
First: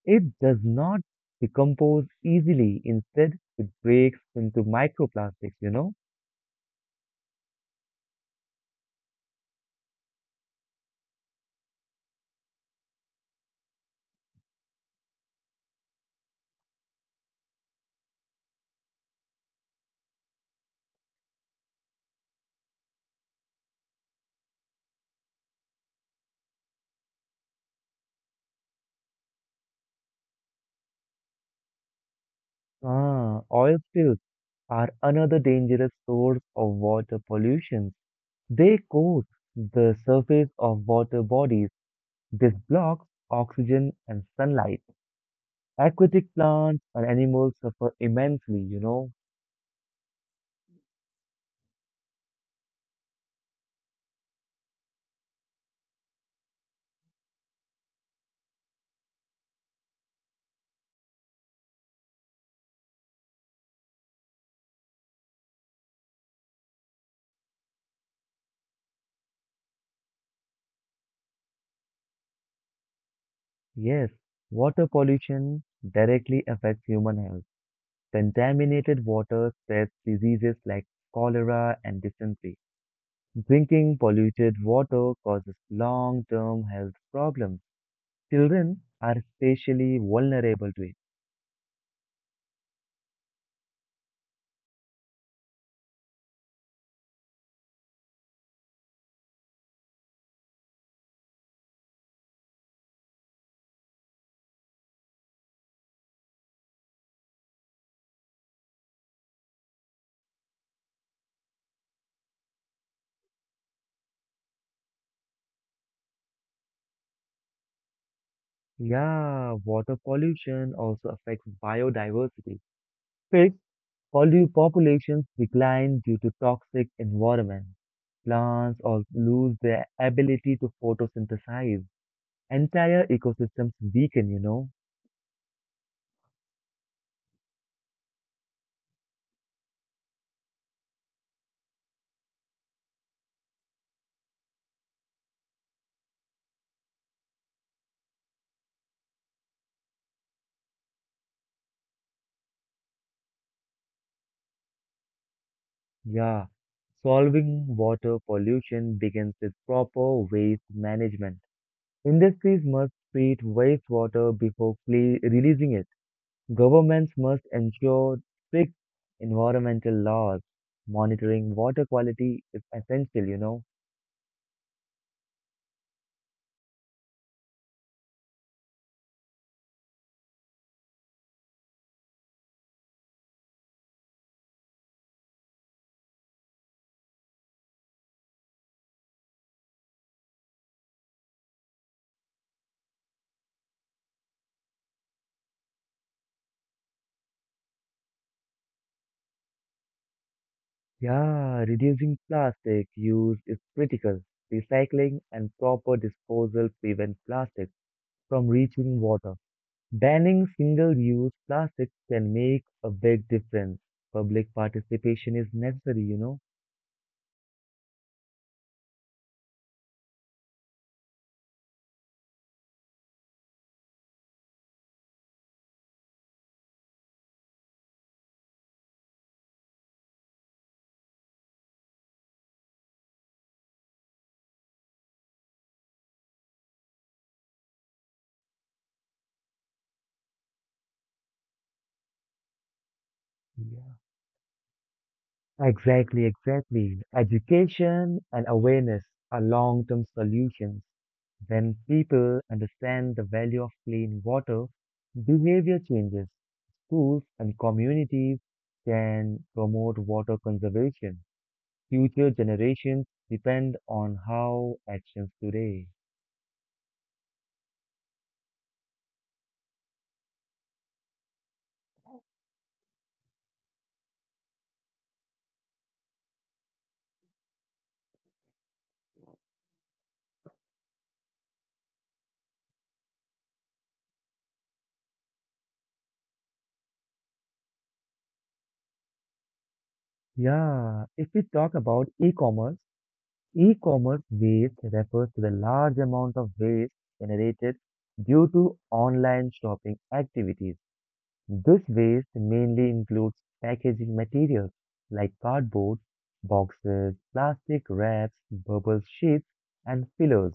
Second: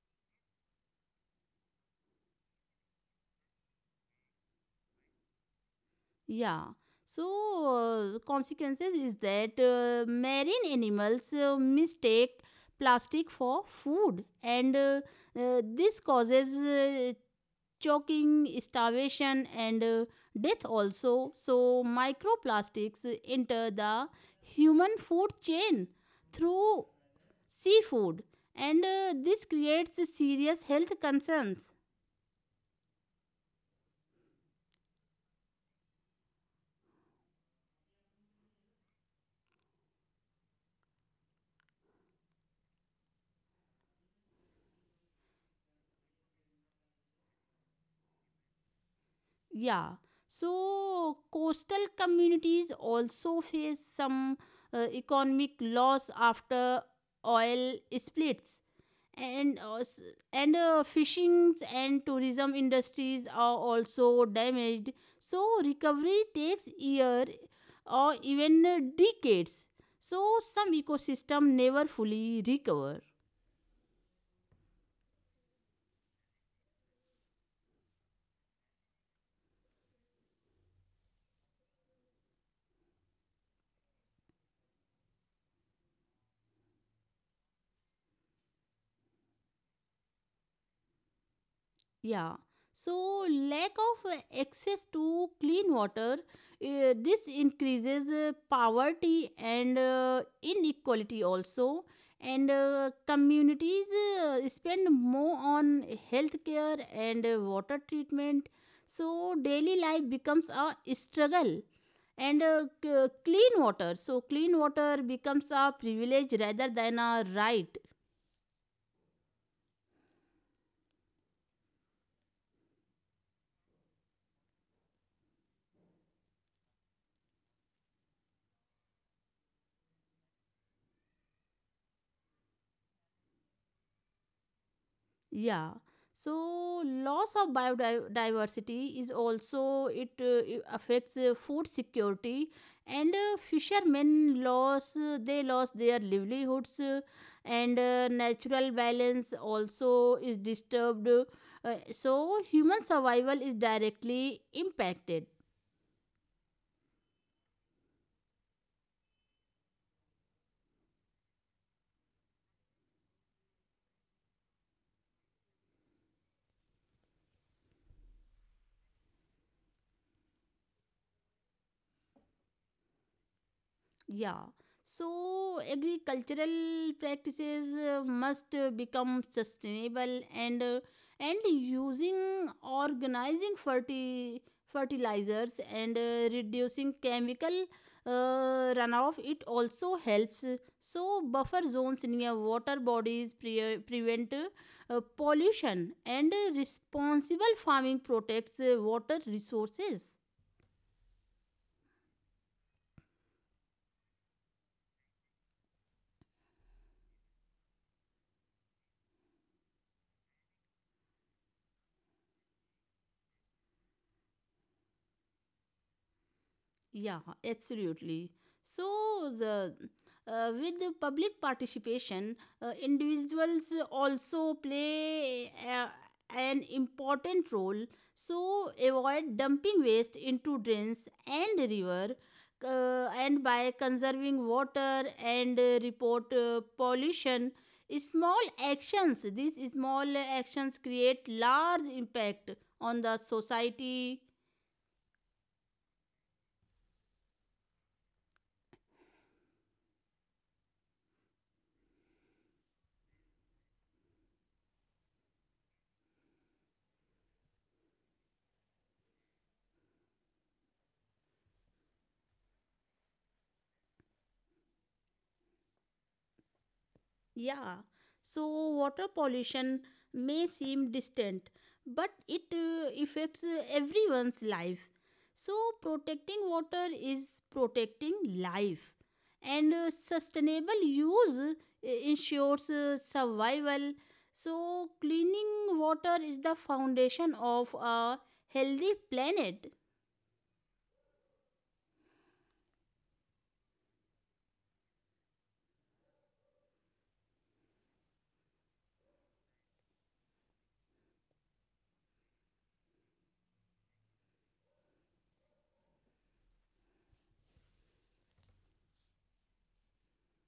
A: It does not decompose easily. Instead, it breaks into microplastics?
B: Yeah. So, consequences is that marine animals mistake plastic for food, and this causes choking, starvation, and death also. So, microplastics enter the human food chain through seafood, and this creates serious health concerns.
A: Oil spills are another dangerous source of water pollution. They coat the surface of water bodies. This blocks oxygen and sunlight. Aquatic plants and animals suffer immensely?
B: Yeah. So coastal communities also face some economic loss after oil splits, and uh, s- and fishing and tourism industries are also damaged. So recovery takes year or even decades. So some ecosystem never fully recover.
A: Yes, water pollution directly affects human health. Contaminated water spreads diseases like cholera and dysentery. Drinking polluted water causes long-term health problems. Children are especially vulnerable to it.
B: Yeah. So, lack of access to clean water, this increases poverty and inequality also. And communities spend more on healthcare and water treatment. So, daily life becomes a struggle. And c- clean water. So, clean water becomes a privilege rather than a right.
A: Yeah, water pollution also affects biodiversity. Fish populations decline due to toxic environment. Plants also lose their ability to photosynthesize. Entire ecosystems weaken.
B: Yeah. So loss of biodiversity is also, it affects food security, and fishermen loss they lost their livelihoods, and natural balance also is disturbed. So human survival is directly impacted.
A: Yeah, solving water pollution begins with proper waste management. Industries must treat wastewater before releasing it. Governments must ensure strict environmental laws. Monitoring water quality is essential.
B: Yeah. So agricultural practices must become sustainable, and using organizing fertilizers and reducing chemical runoff it also helps. So buffer zones near water bodies prevent pollution, and responsible farming protects water resources.
A: Yeah, reducing plastic use is critical. Recycling and proper disposal prevent plastic from reaching water. Banning single-use plastics can make a big difference. Public participation is necessary.
B: Yeah, absolutely. So, the with the public participation, individuals also play an important role. So, avoid dumping waste into drains and river, and by conserving water and report pollution. Small actions. These small actions create large impact on the
A: Yeah.
B: society.
A: Exactly, exactly. Education and awareness are long-term solutions. When people understand the value of clean water, behavior changes. Schools and communities can promote water conservation. Future generations depend on how actions today.
B: Yeah. So water pollution may seem distant, but it affects everyone's life. So, protecting water is protecting life, and sustainable use ensures survival. So, cleaning water is the foundation of a healthy planet.
A: Yeah, if we talk about e-commerce, e-commerce waste refers to the large amount of waste generated due to online shopping activities. This waste mainly includes packaging materials like cardboard, boxes, plastic wraps, bubble sheets, and pillows.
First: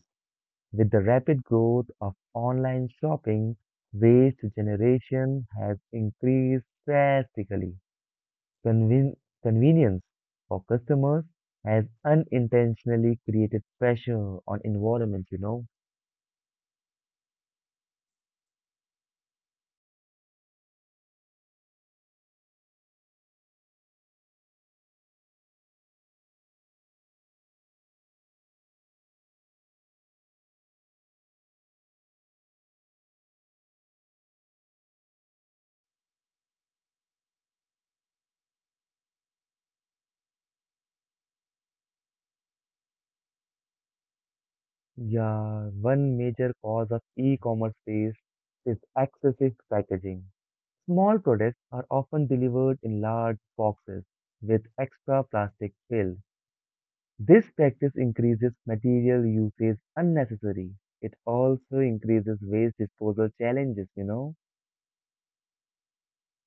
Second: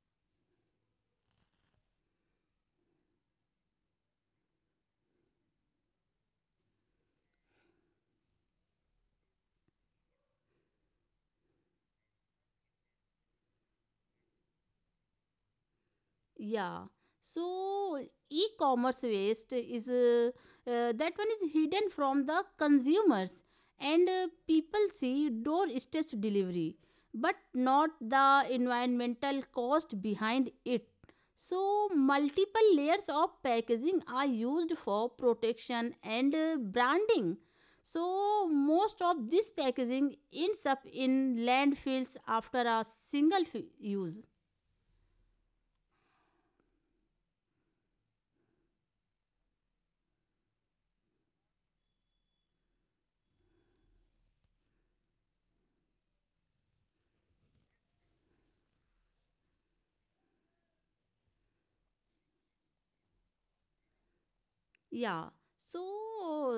A: With the rapid growth of online shopping, waste generation has increased drastically conven- convenience for customers has unintentionally created pressure on environment.
B: Yeah. So e-commerce waste is that one is hidden from the consumers, and people see doorstep delivery but not the environmental cost behind it. So multiple layers of packaging are used for protection and branding. So most of this packaging ends up in landfills after a single use.
A: Yeah, one major cause of e-commerce waste is excessive packaging. Small products are often delivered in large boxes with extra plastic fill. This practice increases material usage unnecessary. It also increases waste disposal challenges.
B: Yeah. So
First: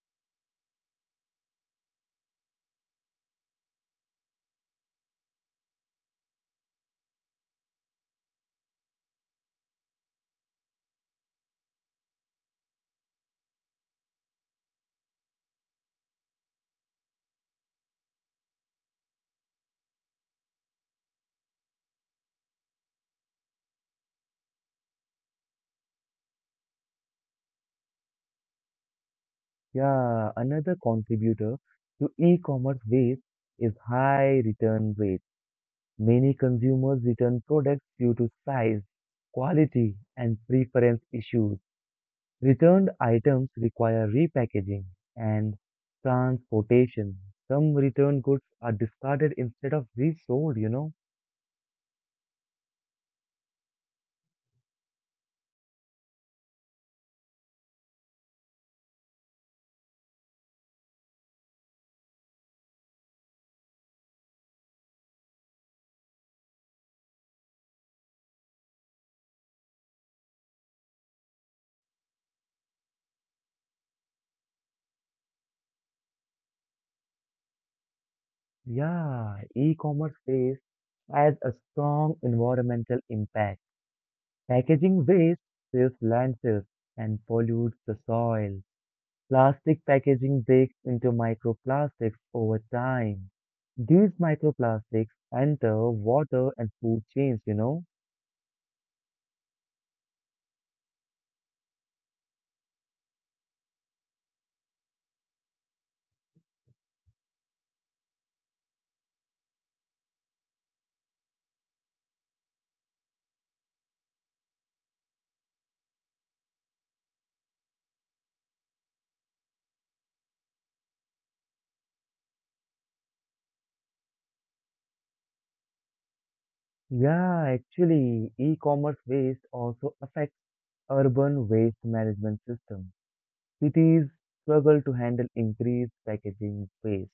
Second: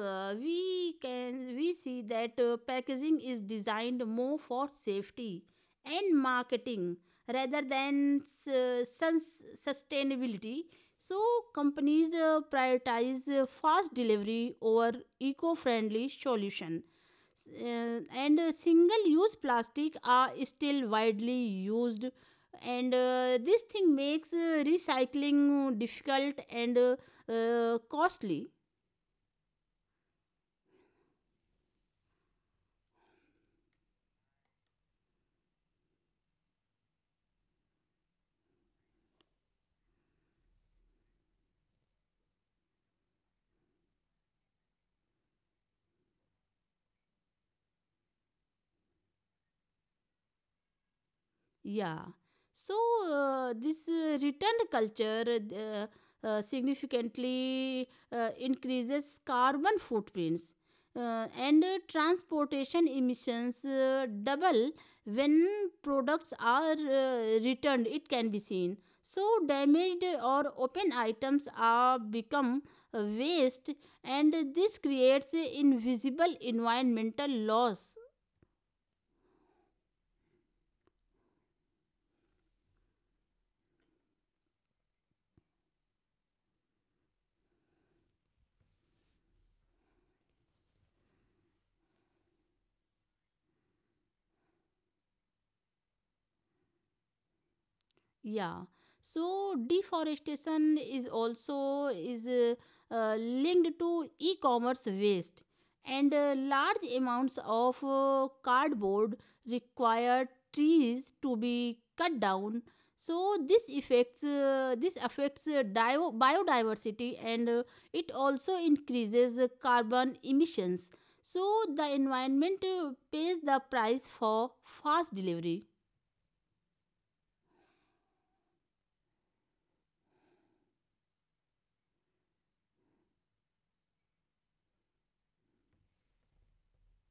B: we see that packaging is designed more for safety and marketing rather than sustainability. So companies prioritize fast delivery over eco-friendly solution. And single-use plastic are still widely used, and this thing makes recycling difficult and costly.
A: Yeah, another contributor to e-commerce waste is high return rates. Many consumers return products due to size, quality, and preference issues. Returned items require repackaging and transportation. Some returned goods are discarded instead of resold?
B: Yeah. So this returned culture significantly increases carbon footprints. And transportation emissions double when products are returned, it can be seen. So damaged or open items are become waste, and this creates invisible environmental loss.
A: Yeah, e-commerce waste has a strong environmental impact. Packaging waste fills landfills and pollutes the soil. Plastic packaging breaks into microplastics over time. These microplastics enter water and food chains?
B: Yeah. So deforestation is linked to e-commerce waste, and large amounts of cardboard require trees to be cut down. So this affects biodiversity, and it also increases carbon emissions. So the environment pays the price for fast delivery.
A: Yeah, actually, e-commerce waste also affects urban waste management systems. Cities struggle to handle increased packaging waste.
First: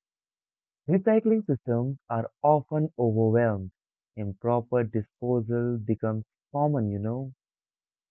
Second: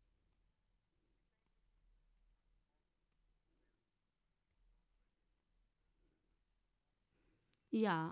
A: Recycling systems are often overwhelmed. Improper disposal becomes common?
B: Yeah.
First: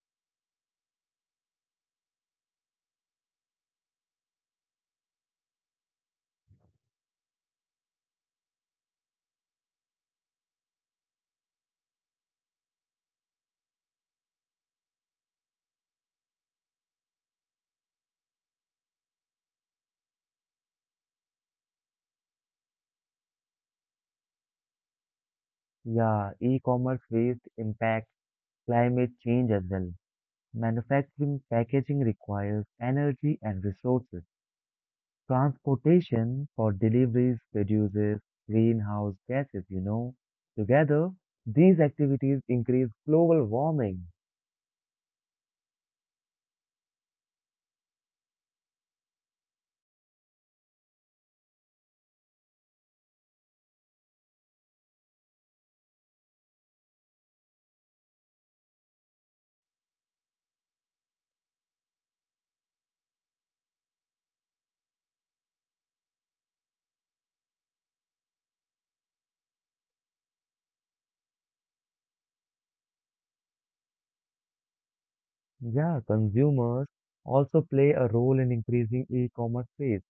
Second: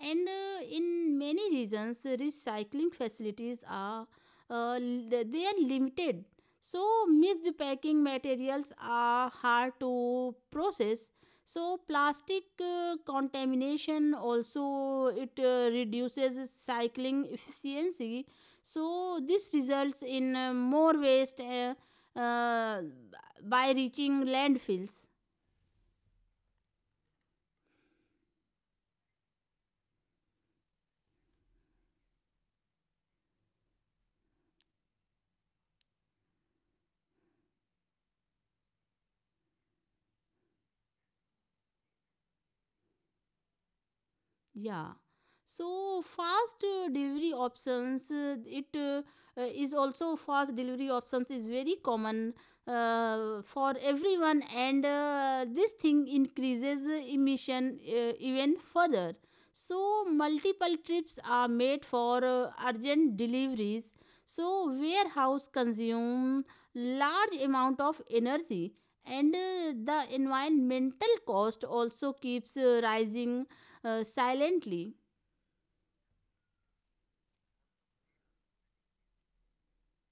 B: And in many regions, recycling facilities are li- they are limited. So mixed packing materials are hard to process. So plastic contamination also it reduces cycling efficiency. So this results in more waste uh, by reaching landfills.
A: Yeah, e-commerce waste impacts climate change as well. Manufacturing packaging requires energy and resources. Transportation for deliveries produces greenhouse gases. Together, these activities increase global warming.
B: Yeah. So fast delivery options, it is also fast delivery options is very common for everyone, and this thing increases emission even further. So multiple trips are made for urgent deliveries. So warehouse consume large amount of energy, and the environmental cost also keeps rising silently.
A: Yeah, consumers also play a role in increasing e-commerce sales.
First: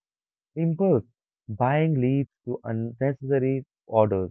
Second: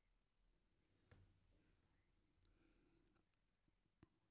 A: Impulse buying leads to unnecessary orders.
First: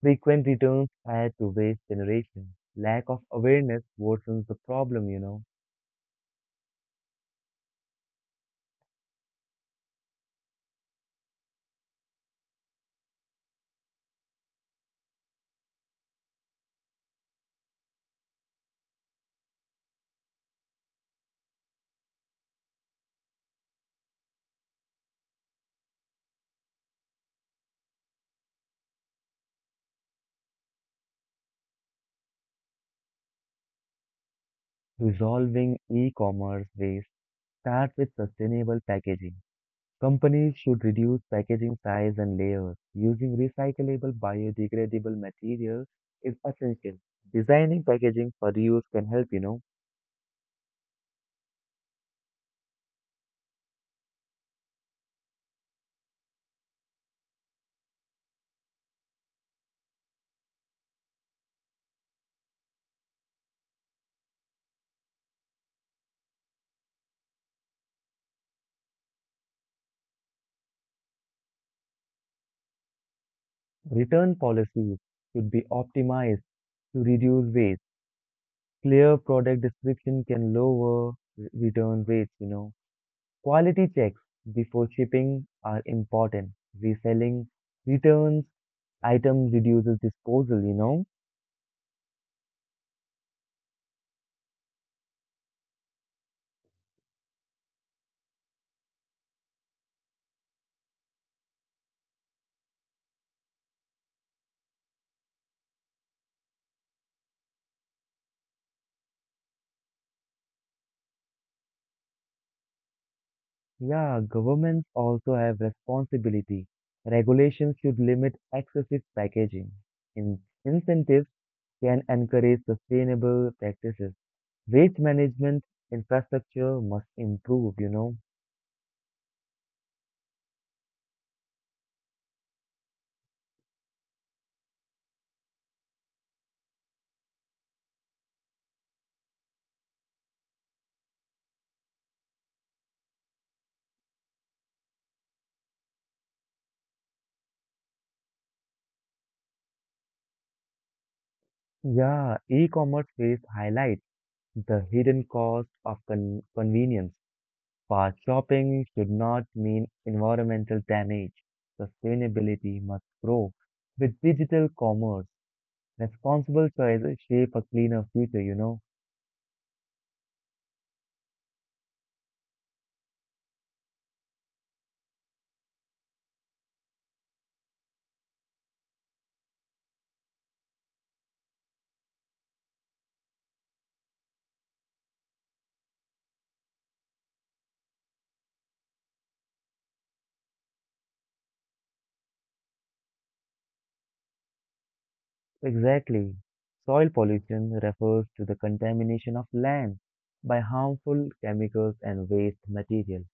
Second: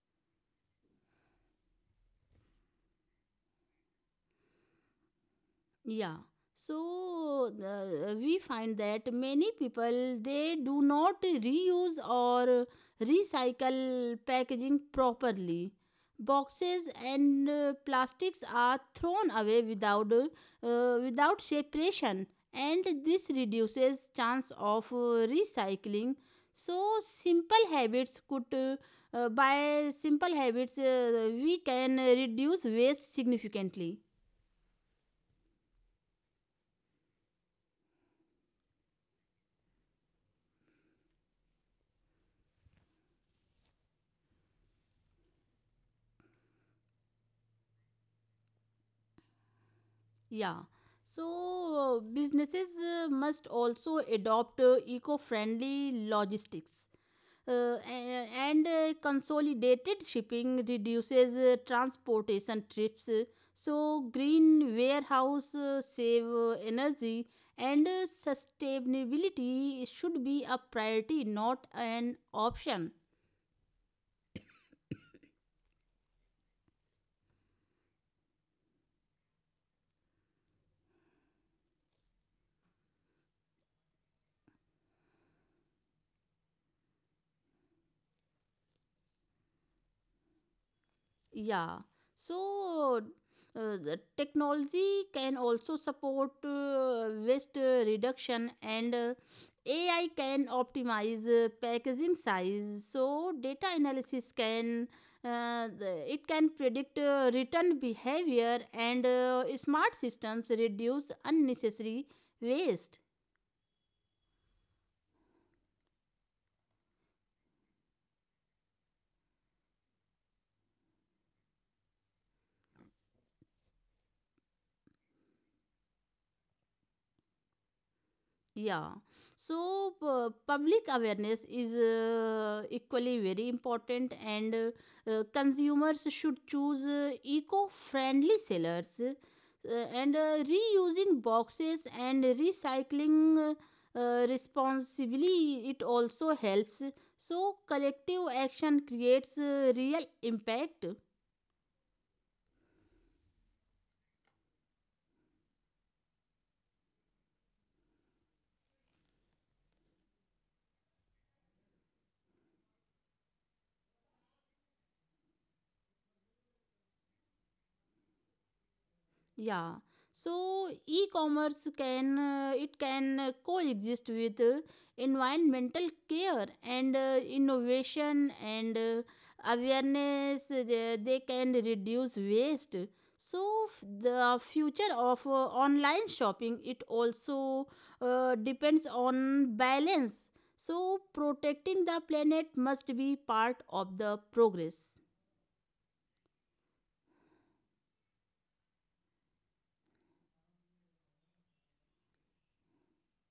A: Frequent returns add to waste generation. Lack of awareness worsens the problem.
B: Yeah. So we find that many people they do not reuse or recycle packaging properly. Boxes and plastics are thrown away without separation, and this reduces chance of recycling. So simple habits could by simple habits, we can reduce waste significantly.
A: Resolving e-commerce waste Start with sustainable packaging. Companies should reduce packaging size and layers. Using recyclable biodegradable materials is essential. Designing packaging for reuse can help.
B: Yeah. So businesses must also adopt eco-friendly logistics. And consolidated shipping reduces transportation trips. So green warehouse save energy and sustainability should be a priority, not an option.
A: Return policies should be optimized to reduce waste. Clear product description can lower return rates. Quality checks before shipping are important. Reselling returns item reduces disposal.
B: Yeah. So the technology can also support waste reduction and AI can optimize packaging size. So, data analysis can it can predict return behavior and smart systems reduce unnecessary waste.
A: Yeah, governments also have responsibility. Regulations should limit excessive packaging. In incentives can encourage sustainable practices. Waste management infrastructure must improve.
B: Yeah. Public awareness is equally very important, and consumers should choose eco friendly sellers and reusing boxes and recycling. Responsibly it also helps, so collective action creates real impact.
A: Yeah, e-commerce phase highlights the hidden cost of con convenience. Fast shopping should not mean environmental damage. Sustainability must grow with digital commerce. Responsible choices shape a cleaner future.
B: Yeah. So e-commerce can it can coexist with environmental care and innovation and awareness. They can reduce waste. So the future of online shopping, it also depends on balance. So protecting the planet must be part of the progress.
A: Exactly. Soil pollution refers to the contamination of land by harmful chemicals and waste material.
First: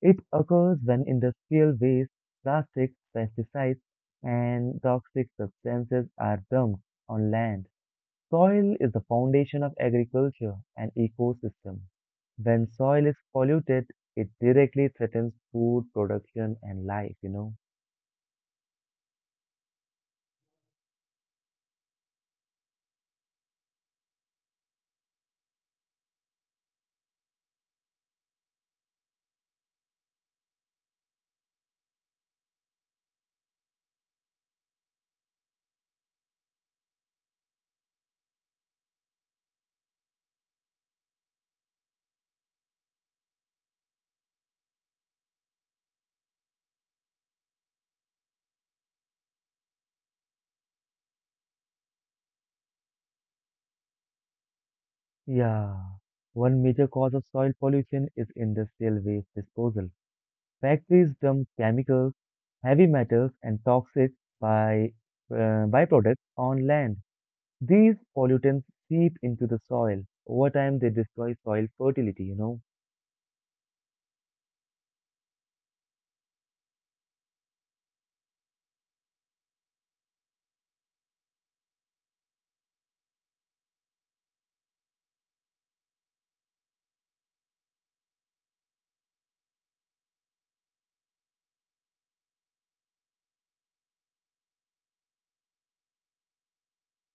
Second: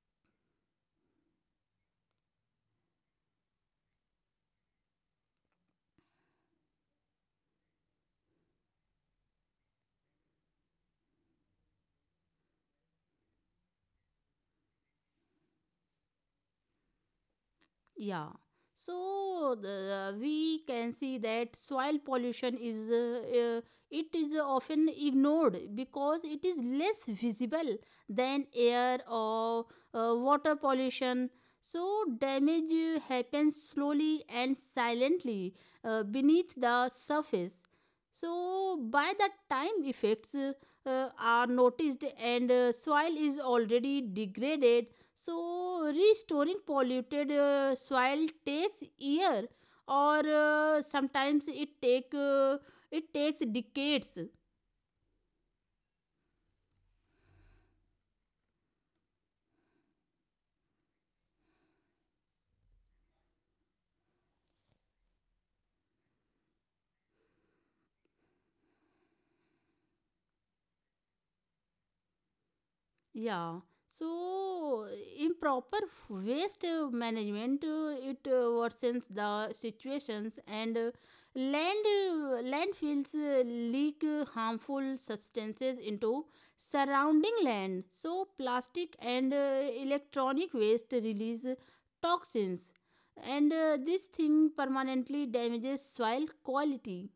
A: It occurs when industrial waste, plastics, pesticides, and toxic substances are dumped on land. Soil is the foundation of agriculture and ecosystem. When soil is polluted, it directly threatens food production and life.
B: Yeah. So we can see that soil pollution is it is often ignored because it is less visible than air or water pollution. So damage happens slowly and silently beneath the surface. So by the time effects are noticed, and soil is already degraded, so restoring polluted soil takes year, or sometimes it takes decades.
A: Yeah, one major cause of soil pollution is industrial waste disposal. Factories dump chemicals, heavy metals, and toxic by, byproducts on land. These pollutants seep into the soil. Over time, they destroy soil fertility.
B: Yeah. So improper waste management it worsens the situations, and landfills leak harmful substances into surrounding land. So plastic and electronic waste release toxins, and this thing permanently damages soil quality.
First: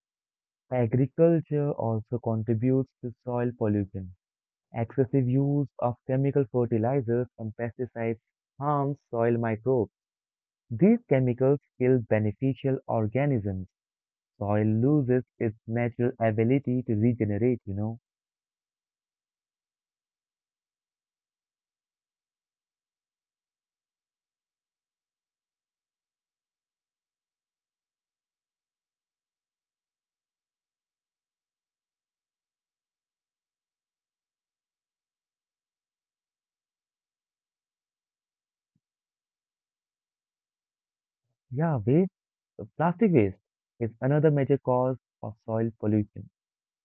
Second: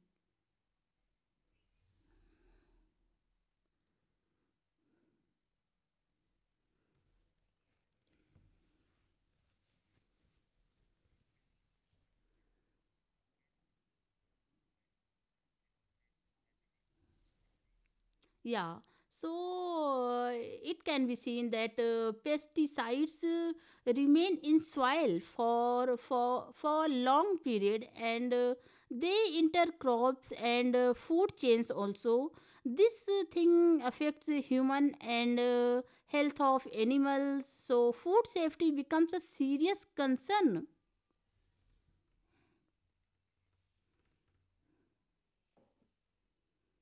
A: Agriculture also contributes to soil pollution. Excessive use of chemical fertilizers and pesticides harms soil microbes. These chemicals kill beneficial organisms soil loses its natural ability to regenerate.
B: Yeah, so it can be seen that pesticides remain in soil for a long period, and they intercrops and food chains also. This thing affects the human and health of animals, so food safety becomes a serious concern.
A: Yeah, plastic waste is another major cause of soil pollution.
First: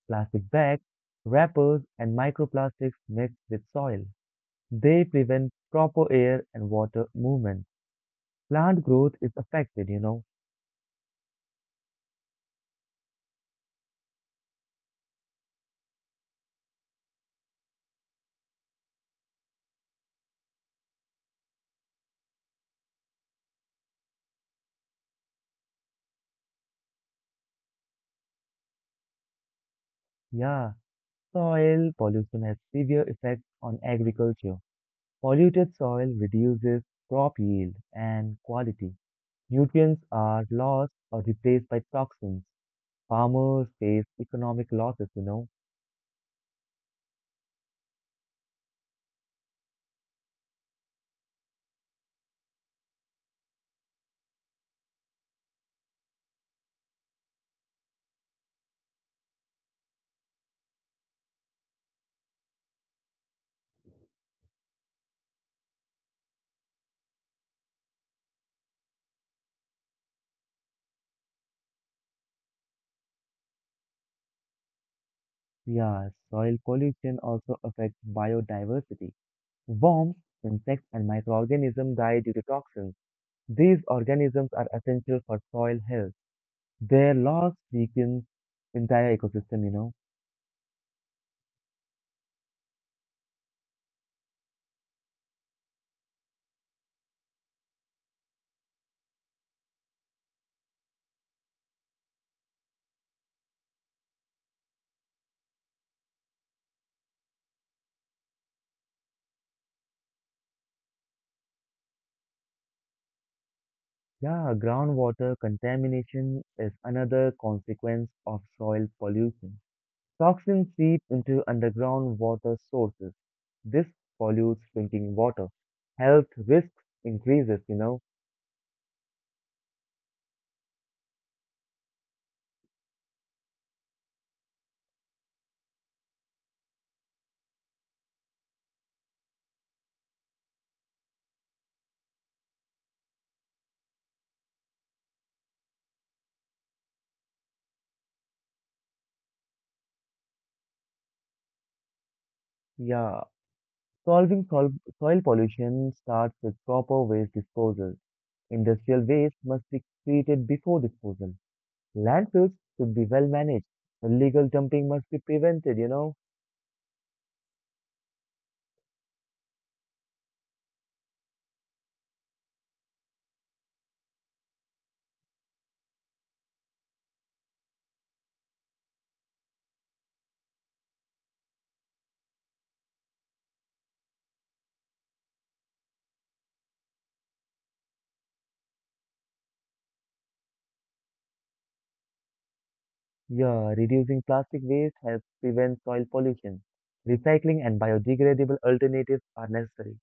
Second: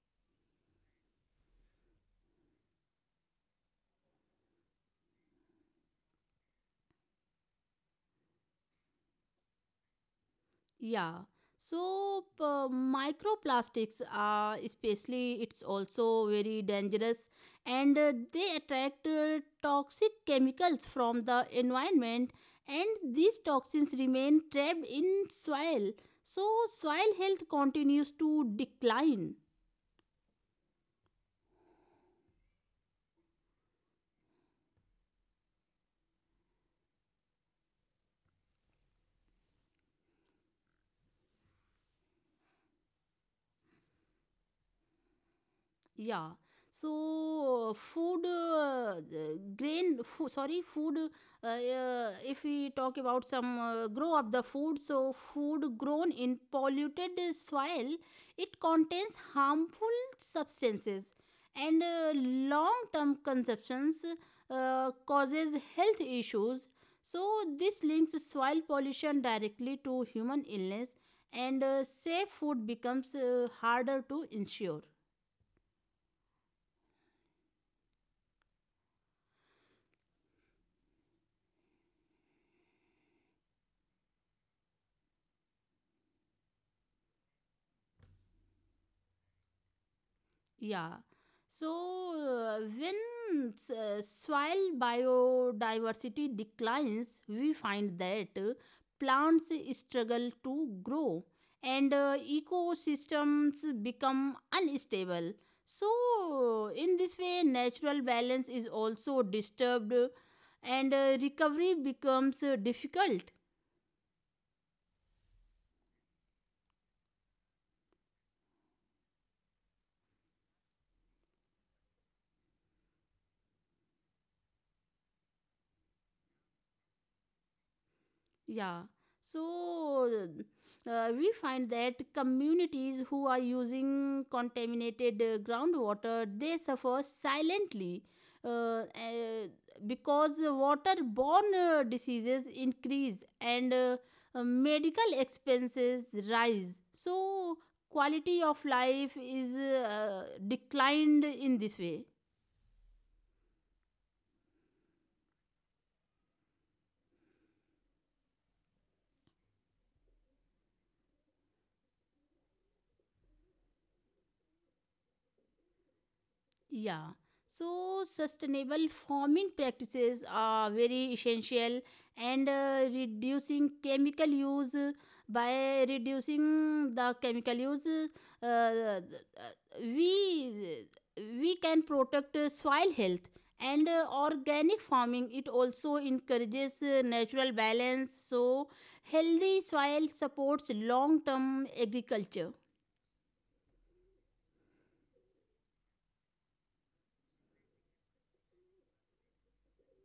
A: Plastic bags, wrappers, and microplastics mixed with soil. They prevent proper air and water movement. Plant growth is affected.
B: Yeah. So microplastics are especially it's also very dangerous, and they attract toxic chemicals from the environment, and these toxins remain trapped in soil. So soil health continues to decline.
A: Yeah, soil pollution has severe effects on agriculture. Polluted soil reduces crop yield and quality. Nutrients are lost or replaced by toxins. Farmers face economic losses.
B: Yeah, so food grain food sorry food if we talk about some grow up the food, so food grown in polluted soil, it contains harmful substances, and long term consumptions causes health issues, so this links soil pollution directly to human illness, and safe food becomes harder to ensure.
A: Yeah, soil pollution also affects biodiversity. Worms, insects, and microorganisms die due to toxins. These organisms are essential for soil health. Their loss weakens entire ecosystem.
B: Yeah. So when soil biodiversity declines, we find that plants struggle to grow, and ecosystems become unstable. So, in this way, natural balance is also disturbed, and recovery becomes difficult.
A: Yeah, groundwater contamination is another consequence of soil pollution. Toxins seep into underground water sources. This pollutes drinking water. Health risks increases.
B: Yeah. So we find that communities who are using contaminated groundwater, they suffer silently, uh, uh, because waterborne diseases increase, and medical expenses rise. So quality of life is declined in this way.
A: Yeah, solving sol soil pollution starts with proper waste disposal. Industrial waste must be treated before disposal. Landfills should be well managed. Illegal dumping must be prevented.
B: Yeah. So, sustainable farming practices are very essential, and reducing chemical use by reducing the chemical use, uh, uh, we we can protect soil health, and organic farming, it also encourages natural balance, so healthy soil supports long term agriculture.
A: Yeah, reducing plastic waste helps prevent soil pollution. Recycling and biodegradable alternatives are necessary.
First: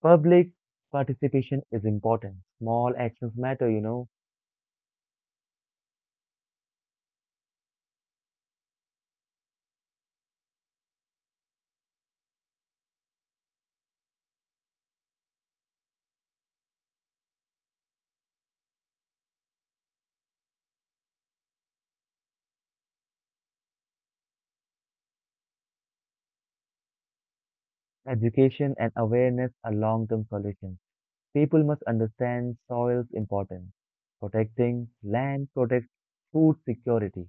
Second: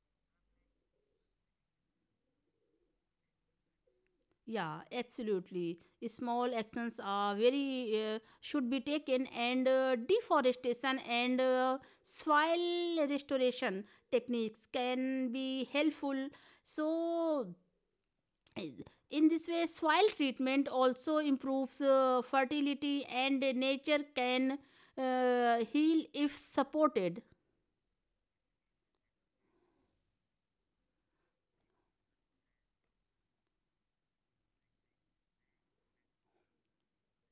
A: Public participation is important. Small actions matter.
B: Yeah, absolutely. Small actions are very should be taken, and deforestation and soil restoration techniques can be helpful. So, in this way, soil treatment also improves fertility, and nature can heal if supported.
A: Education and awareness are long-term solutions. People must understand soil's importance. Protecting land protects food security.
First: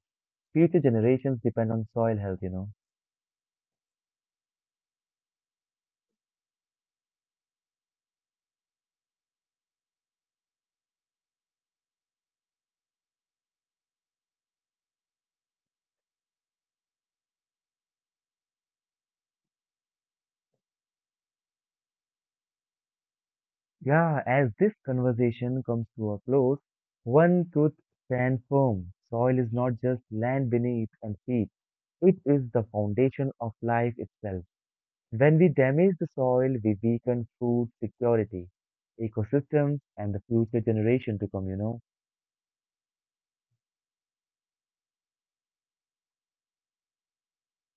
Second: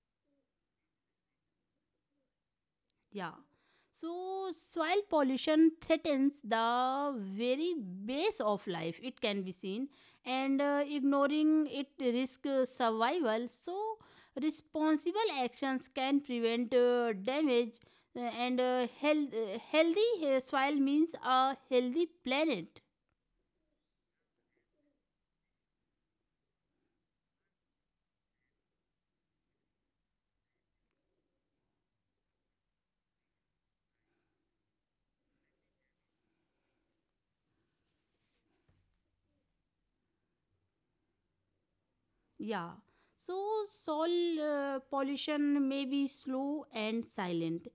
A: Future generations depend on soil health.
B: Yeah. So soil pollution threatens the very base of life, it can be seen, and ignoring it risk survival. So responsible actions can prevent damage, and healthy soil means a healthy planet.
A: Yeah, as this conversation comes to a close, one truth stands firm. Soil is not just land beneath and feet. It is the foundation of life itself. When we damage the soil, we weaken food security, ecosystems, and the future generation to come.
B: Yeah. So soil pollution may be slow and silent.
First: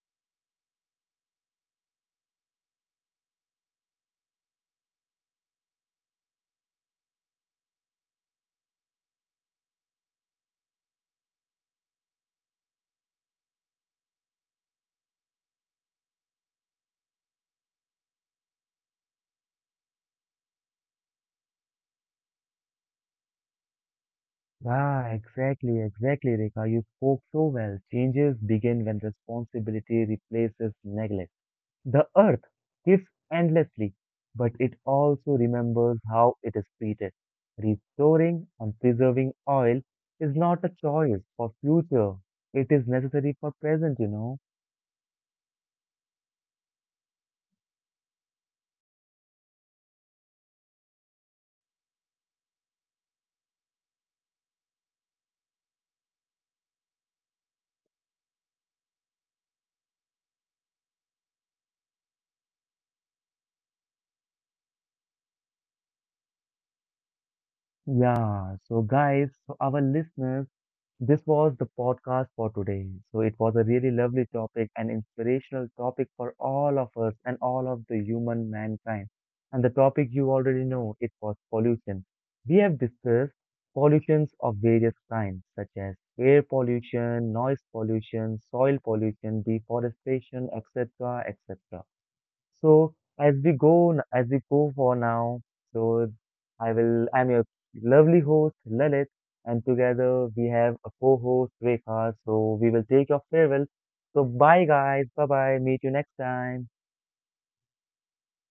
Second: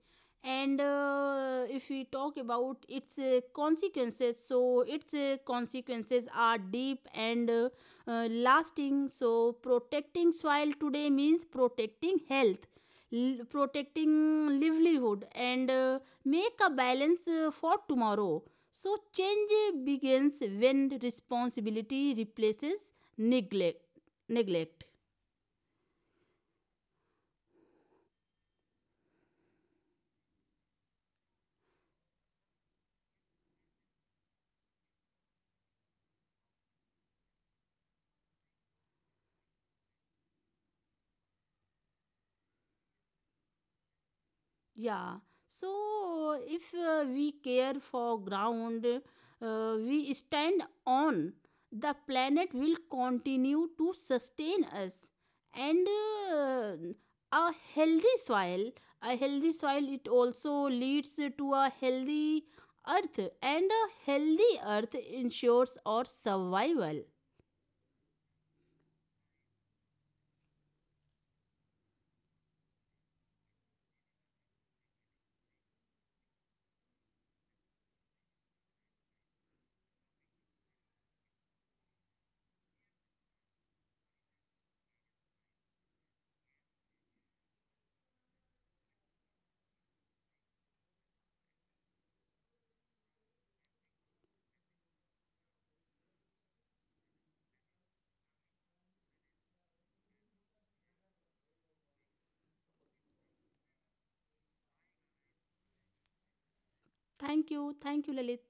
B: And if we talk about its consequences, so its consequences are deep and lasting. So protecting soil today means protecting health, protecting livelihood, and make a balance for tomorrow. So change begins when responsibility replaces neglect, neglect.
A: Exactly, exactly, Rekha. You spoke so well. Changes begin when responsibility replaces neglect. The earth gives endlessly, but it also remembers how it is treated. Restoring and preserving oil is not a choice for future. It is necessary for present.
B: Yeah, so if we care for ground we stand on, the planet will continue to sustain us, and uh, a healthy soil, a healthy soil it also leads to a healthy earth, and a healthy earth ensures our survival.
A: Yeah, so guys, so our listeners, this was the podcast for today. So it was a really lovely topic, an inspirational topic for all of us and all of the human mankind. And the topic you already know, it was pollution. We have discussed pollutions of various kinds, such as air pollution, noise pollution, soil pollution, deforestation, etc., etc. So as we go for now, so I'm your lovely host, Lalit, and together we have a co-host, Rekha. So we will take your farewell. So bye guys, bye bye, meet you next time.
B: Thank you, thank you, Lalit.